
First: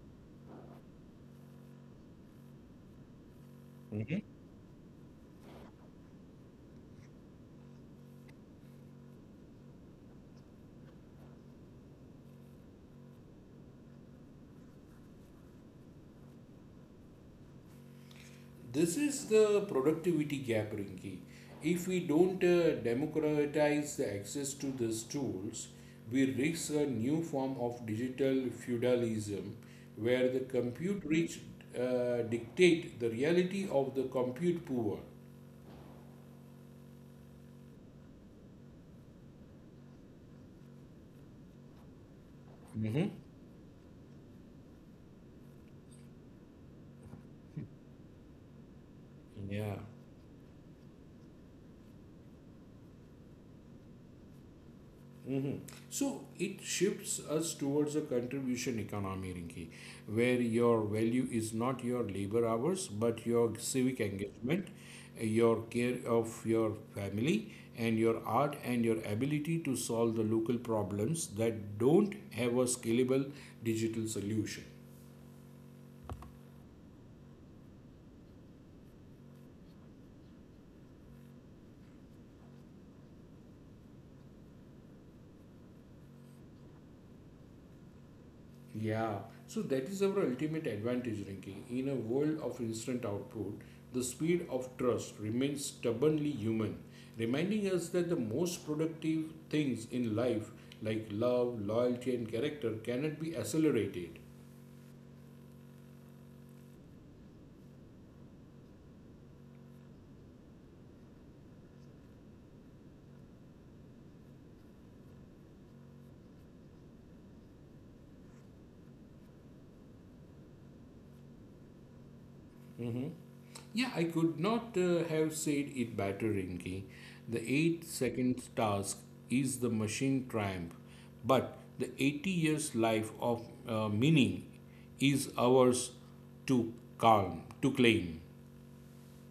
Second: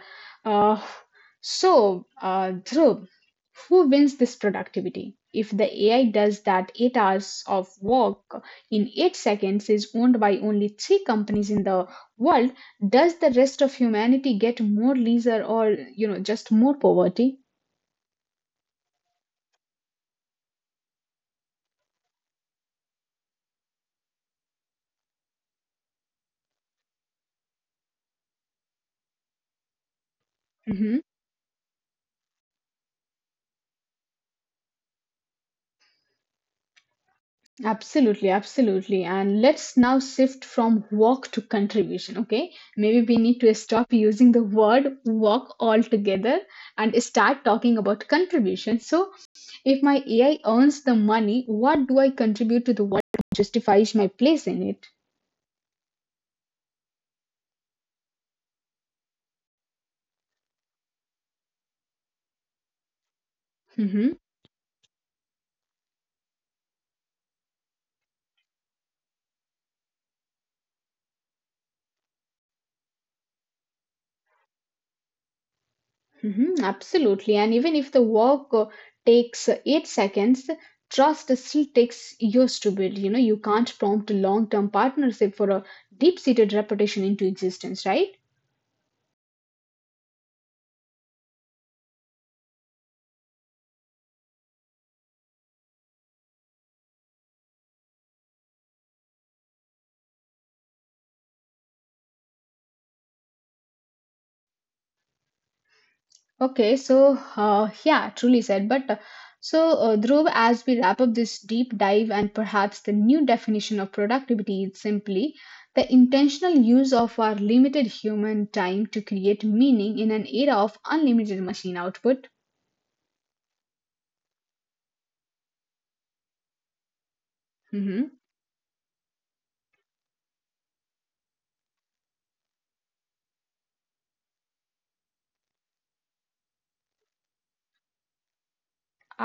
A: uh, Dhruv, who wins this productivity? If the AI does that 8 hours of work in 8 seconds is owned by only three companies in the world, does the rest of humanity get more leisure, or you know just more poverty?
B: This is the productivity gap, Rinki. If we don't democratize the access to these tools, we risk a new form of digital feudalism where the
A: Mm-hmm.
B: compute rich dictate the reality of the compute poor.
A: Absolutely, absolutely. And let's now shift from work to contribution, okay? Maybe
B: Mhm.
A: we need to stop using the word work altogether and start talking about contribution. So,
B: Yeah.
A: if my AI earns the money, what do I contribute to the world that justifies my place in it?
B: Mm-hmm. So it shifts us towards a contribution economy, Rinki, where your value is not your labor hours, but your civic
A: Hmm.
B: engagement, your care of your family, and your art and your ability to solve the local problems that don't have a scalable digital solution.
A: Hmm. Absolutely. And even if the work takes 8 seconds, trust still takes years to build. You know, you can't prompt a long term partnership for a deep seated reputation into existence, right?
B: Yeah, so that is our ultimate advantage, Rinki. In a world of instant output, the speed of trust remains stubbornly human, reminding us that the most productive things in life, like love, loyalty, and character, cannot be accelerated.
A: Okay, so yeah, truly said. But Dhruv, as we wrap up this deep dive, and perhaps the new definition of productivity is simply the intentional use of our limited human time to create meaning in an era of unlimited machine output.
B: Yeah, I could not have said it better, Rinki. The 8
A: Hmm.
B: seconds task is the machine triumph, but the 80 years life of meaning is ours to claim.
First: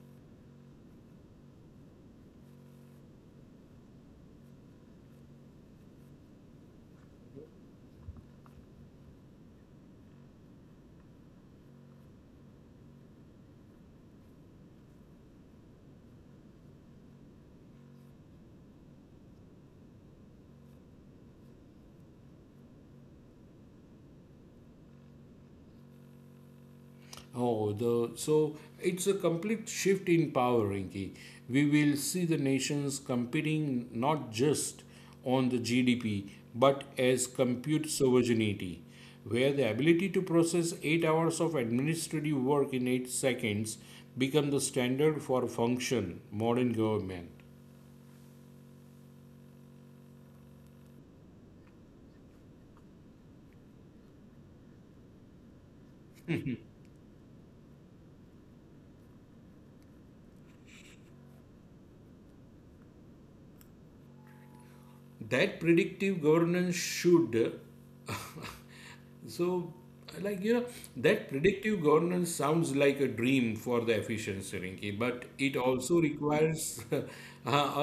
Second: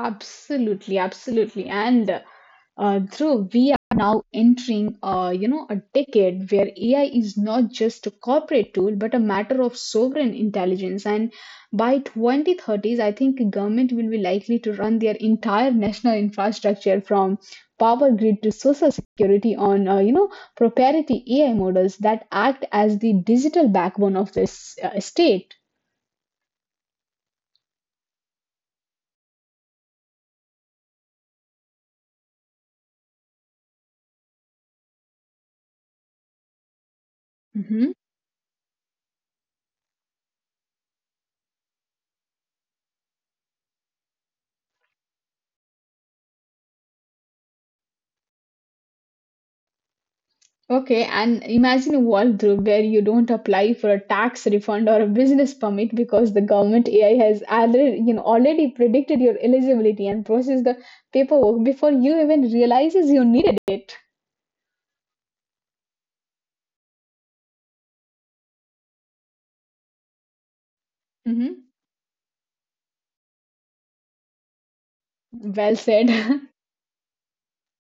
A: Absolutely, absolutely. And Dhruv, we are now entering, you know, a decade where AI is not just a corporate tool, but a matter of sovereign intelligence. And by 2030s, I think government will be likely to run their entire national infrastructure from power grid to social security on, you know, proprietary AI models that act as the digital backbone of this state.
B: Oh, the so it's a complete shift in power, Rinki. We will see the nations competing not just on the GDP but as compute
A: Mm-hmm.
B: sovereignty, where the ability to process 8 hours of administrative work in 8 seconds become the standard for function modern government.
A: Okay, and imagine a world through where you don't apply for a tax refund or a business permit because the government AI has already, already predicted your eligibility and processed the paperwork before you even realizes you needed it.
B: That predictive governance should So, like, that
A: Hmm.
B: predictive governance sounds like a dream for the efficiency, Rinki, but it
A: Well
B: also
A: said.
B: requires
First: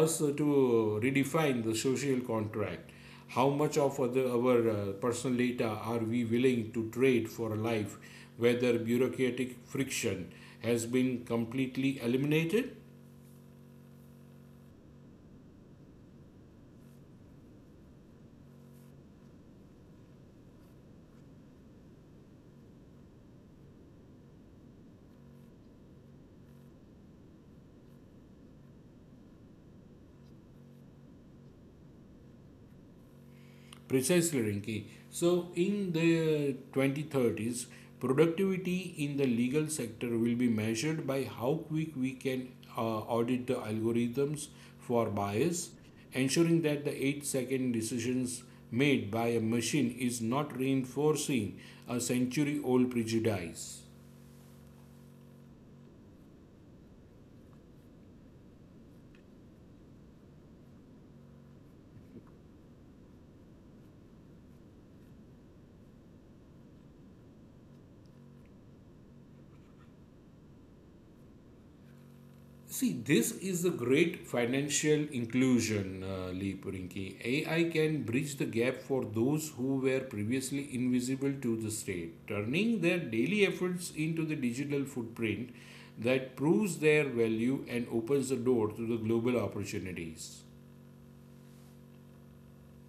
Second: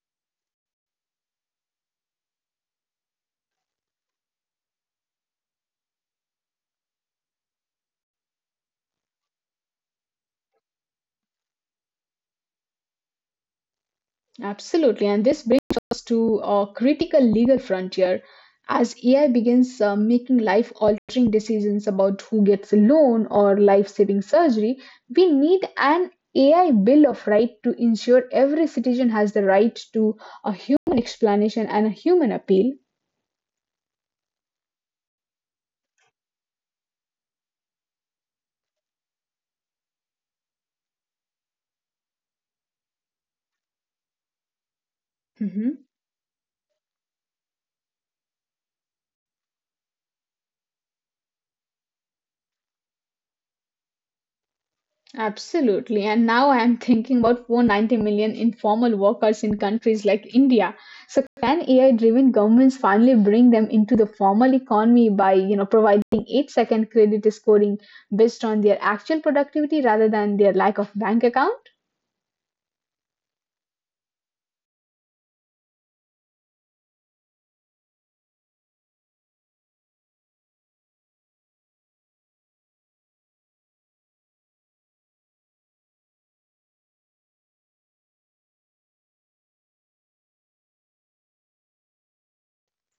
B: us to redefine the social contract. How much of our personal data are we willing to trade for a life whether bureaucratic friction has been completely eliminated?
A: Absolutely. And this brings us to a critical legal frontier as AI begins making life altering decisions about who gets a loan or life saving surgery. We need an AI Bill of Right to ensure every citizen has the right to a human explanation and a human appeal.
B: Precisely, Rinki. So, in the 2030s, productivity in the legal sector will be measured by how quick we can audit the algorithms for bias,
A: Mm-hmm.
B: ensuring that the 8-second decisions made by a machine is not reinforcing a century old prejudice.
A: Absolutely. And now I'm thinking about 490 million informal workers in countries like India. So can AI-driven governments finally bring them into the formal economy by, providing 8-second credit scoring based on their actual productivity rather than their lack of bank account?
B: See, this is a great financial inclusion leap, Rinki. AI can bridge the gap for those who were previously invisible to the state, turning their daily efforts into the digital footprint that proves their value and opens the door to the global opportunities.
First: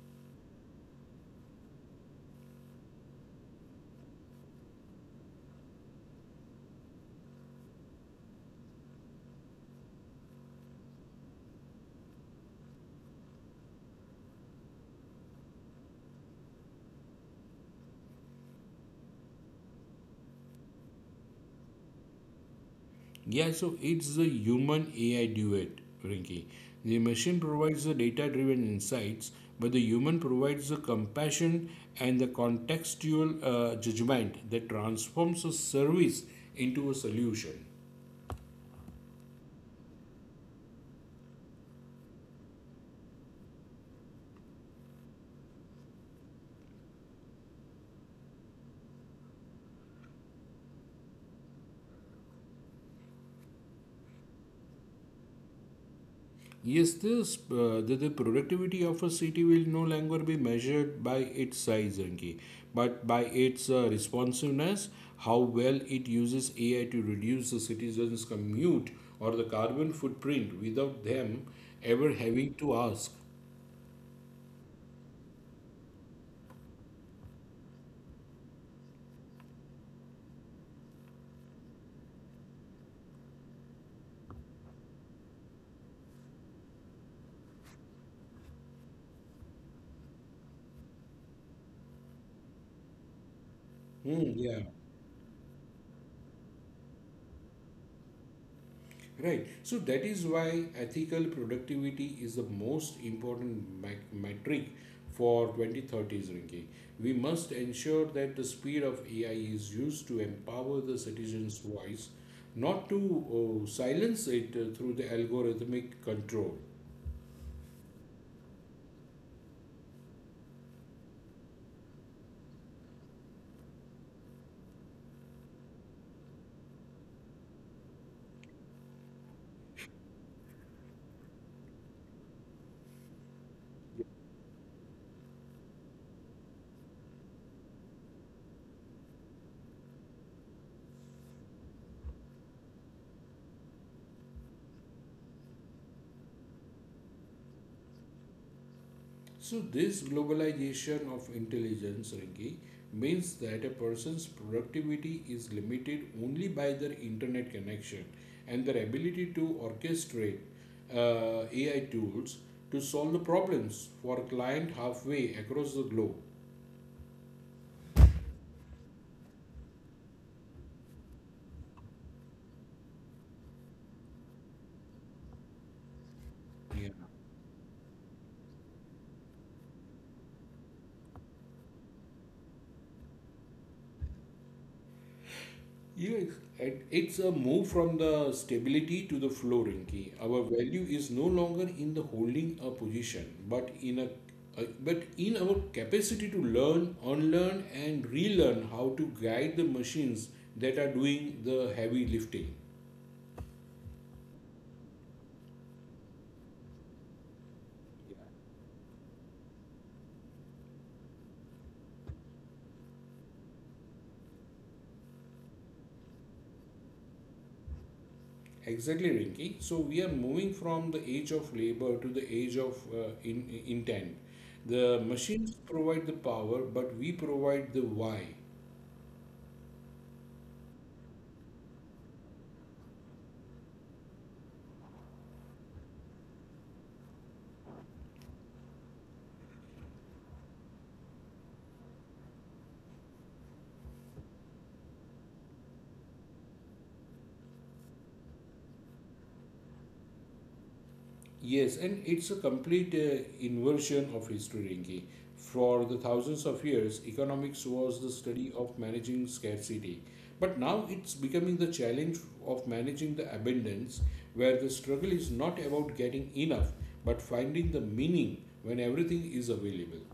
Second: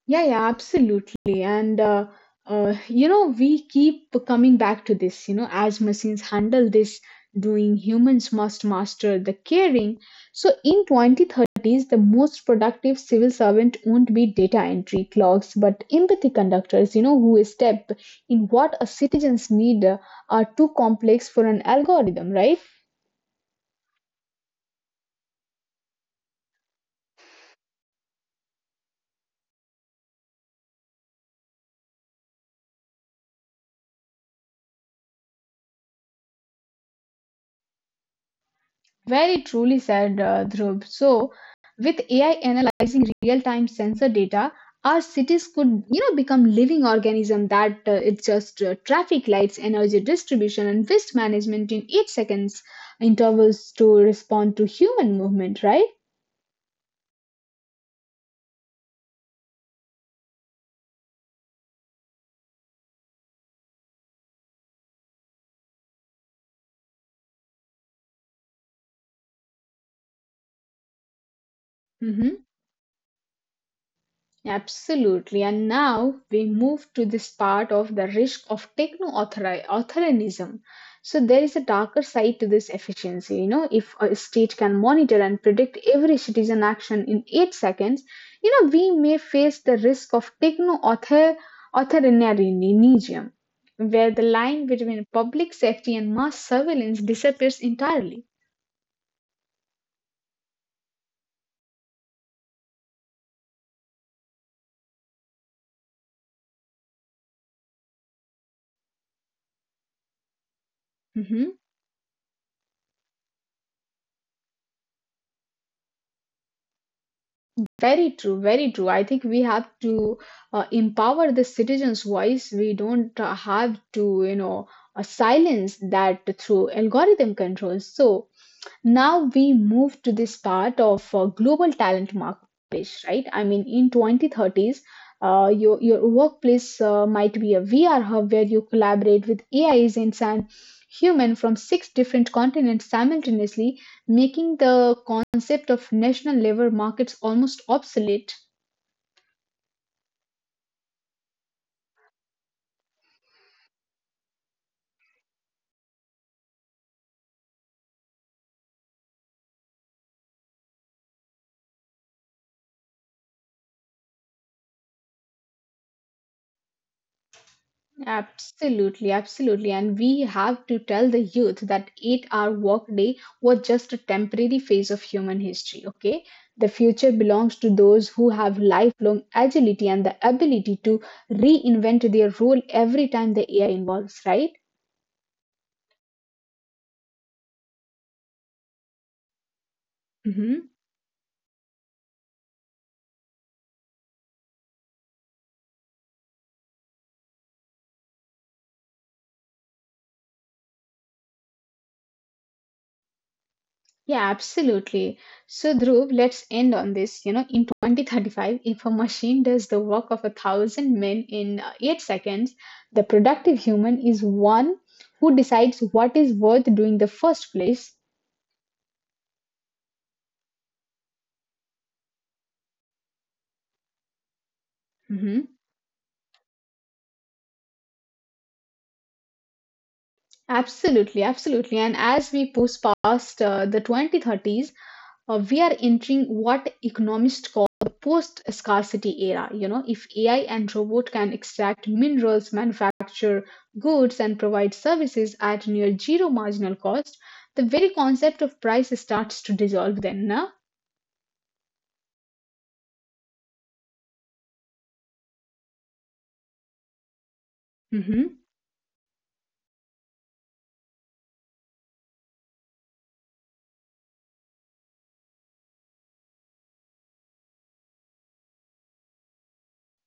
A: Yeah, yeah, absolutely. We keep coming back to this. You know, as machines handle this doing, humans must master the caring. So, in 2030s, the most productive civil servant won't be data entry clerks, but empathy conductors. You know, who step in what a citizens need are too complex for an algorithm, right?
B: Yeah, so it's the human AI duet, Rinky. The machine provides the data driven insights, but the human provides the compassion and the contextual judgment that transforms a service into a solution.
A: Very truly said Dhruv. So, with AI analyzing real-time sensor data, our cities could, become living organism that it's just traffic lights, energy distribution, and waste management in 8 seconds intervals to respond to human movement, right?
B: Yes, the productivity of a city will no longer be measured by its size, Anki, but by its responsiveness, how well it uses AI to reduce the citizens' commute or the carbon footprint without them ever
A: Hmm.
B: having to ask.
A: Absolutely. And now we move to this part of the risk of techno authorism. So there is a darker side to this efficiency. You know, if a state can monitor and predict every citizen action in 8 seconds, we may face the risk of techno authoritarianism, where the
B: Hmm, yeah.
A: line between public safety and mass surveillance disappears entirely.
B: Right. So that is why ethical productivity is the most important metric for 2030s, Rinki. We must ensure that the speed of AI is used to empower the
A: Mm-hmm.
B: citizen's voice, not to silence it through the algorithmic control.
A: Very true, very true. I think we have to empower the citizens' voice. We don't have to, silence that through algorithm controls. So, now we move to this part of global talent marketplace, right? I mean, in 2030s, your workplace might be a VR hub where you collaborate with AI agents and human from six different continents simultaneously, making the concept of national labor markets almost obsolete.
B: So this globalization of intelligence, Rinki, means that a person's productivity is limited only by their internet connection and their ability to orchestrate AI tools to solve the problems for a client halfway across the globe.
A: Absolutely, absolutely. And we have to tell the youth that 8 hour workday was just a temporary phase of human history, okay? The
B: Yeah.
A: future belongs to those who have lifelong agility and the ability to reinvent their role every time the AI involves, right?
B: Yeah, it's a move from the stability to the flow, Rinki. Our
A: Mhm.
B: value is no longer in the holding a position, but in our capacity to learn, unlearn, and relearn how to guide the machines that are doing the heavy lifting.
A: Yeah, absolutely. So, Dhruv, let's end on this. You know, in
B: Yeah.
A: 2035, if a machine does the work of a thousand men in 8 seconds, the productive human is one who decides what is worth doing the first place.
B: Exactly, Rinki. So we are moving from the age of labor to the age of intent. The
A: Mhm.
B: machines provide the power, but we provide the why.
A: Absolutely, absolutely. And as we push past the 2030s, we are entering what economists call the post scarcity era. You know, if AI and robot can extract minerals, manufacture goods and provide services at near zero marginal cost, the very concept of price starts to dissolve then, no?
B: Yes, and it's a complete inversion of history, Rinki. For the thousands of years, economics was the
A: Mhm.
B: study of managing scarcity. But now it's becoming the challenge of managing the abundance, where the struggle is not about getting enough, but finding the meaning when everything is available.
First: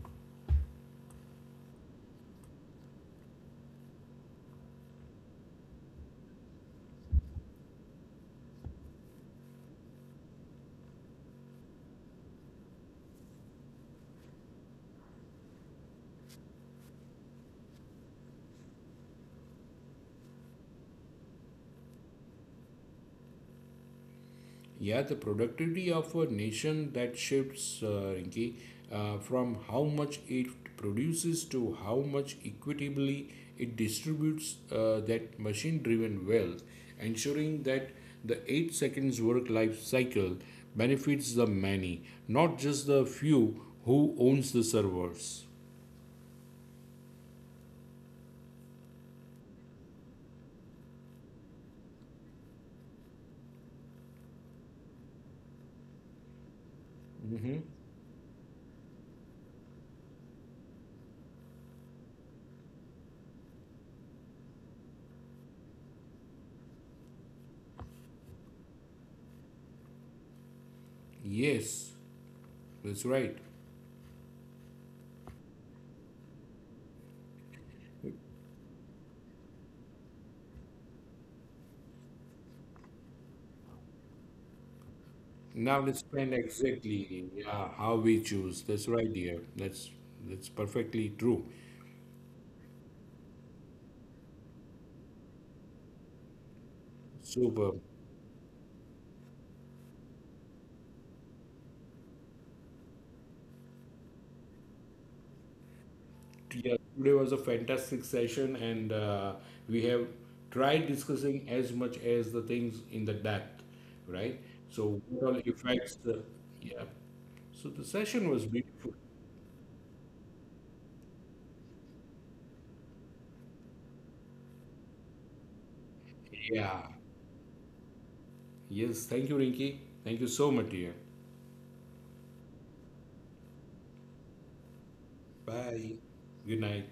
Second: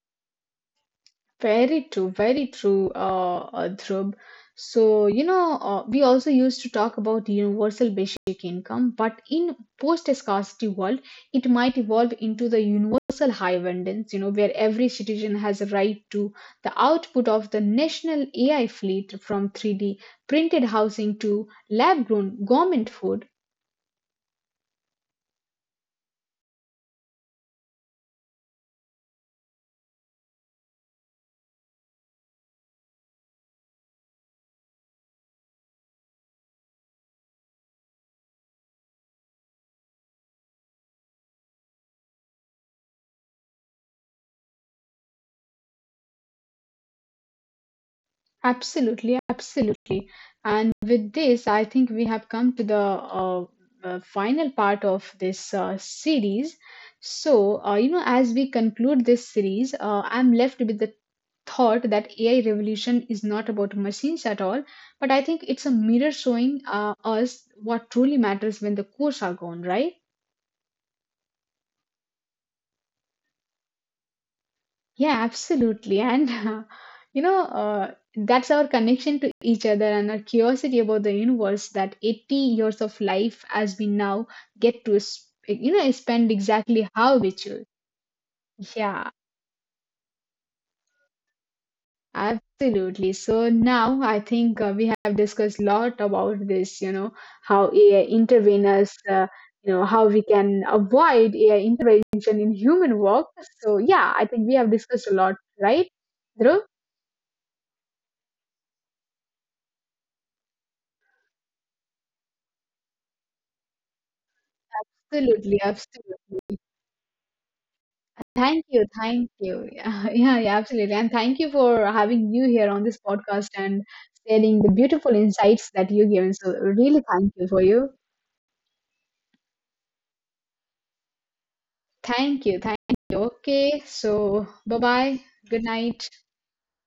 A: Very true, Dhruv. So, we also used to talk about universal basic income, but in post-scarcity world, it might evolve into the universal high abundance, where every citizen has a right to the output of the national AI fleet, from 3D printed housing to lab-grown government food.
B: Yeah, the productivity of a nation that shifts, Rinki, from how much it produces to how much equitably it distributes that machine driven wealth, ensuring that the 8 seconds work life cycle benefits the many, not just the few who owns the servers.
A: Absolutely, absolutely. And with this, I think we have come to the final part of this series.
B: Mm-hmm.
A: So, you know, as we conclude this series, I'm left with the thought that AI revolution is not about machines at all, but I think it's a mirror showing us what truly matters when the cores are gone, right?
B: Yes, that's right.
A: Yeah, absolutely. And, that's our connection to each other and our curiosity about the universe, that 80 years of life as we now get to, you
B: Now
A: know,
B: let's
A: spend
B: plan
A: exactly how we
B: exactly,
A: choose.
B: yeah, how we choose. That's
A: Yeah,
B: right, dear. That's perfectly true.
A: absolutely. So now I think we have discussed a lot about this, you know, how
B: Super.
A: AI intervenes, how we can avoid AI intervention in human work. So yeah, I think we have discussed a lot, right? Dhruv?
B: Yeah, today was a fantastic session, and we have tried discussing as much as the things in the depth, right? So, what all
A: Absolutely,
B: effects?
A: absolutely.
B: Yeah. So the session was
A: Thank you,
B: beautiful.
A: thank you. Yeah, yeah, yeah, absolutely. And thank you for having you here on this podcast and sharing the beautiful insights that you given. So
B: Yeah.
A: really thank you for you.
B: Yes. Thank you, Rinky. Thank you so much, dear.
A: Thank you, thank you. Okay, so bye bye. Good
B: Bye.
A: night.
B: Good night.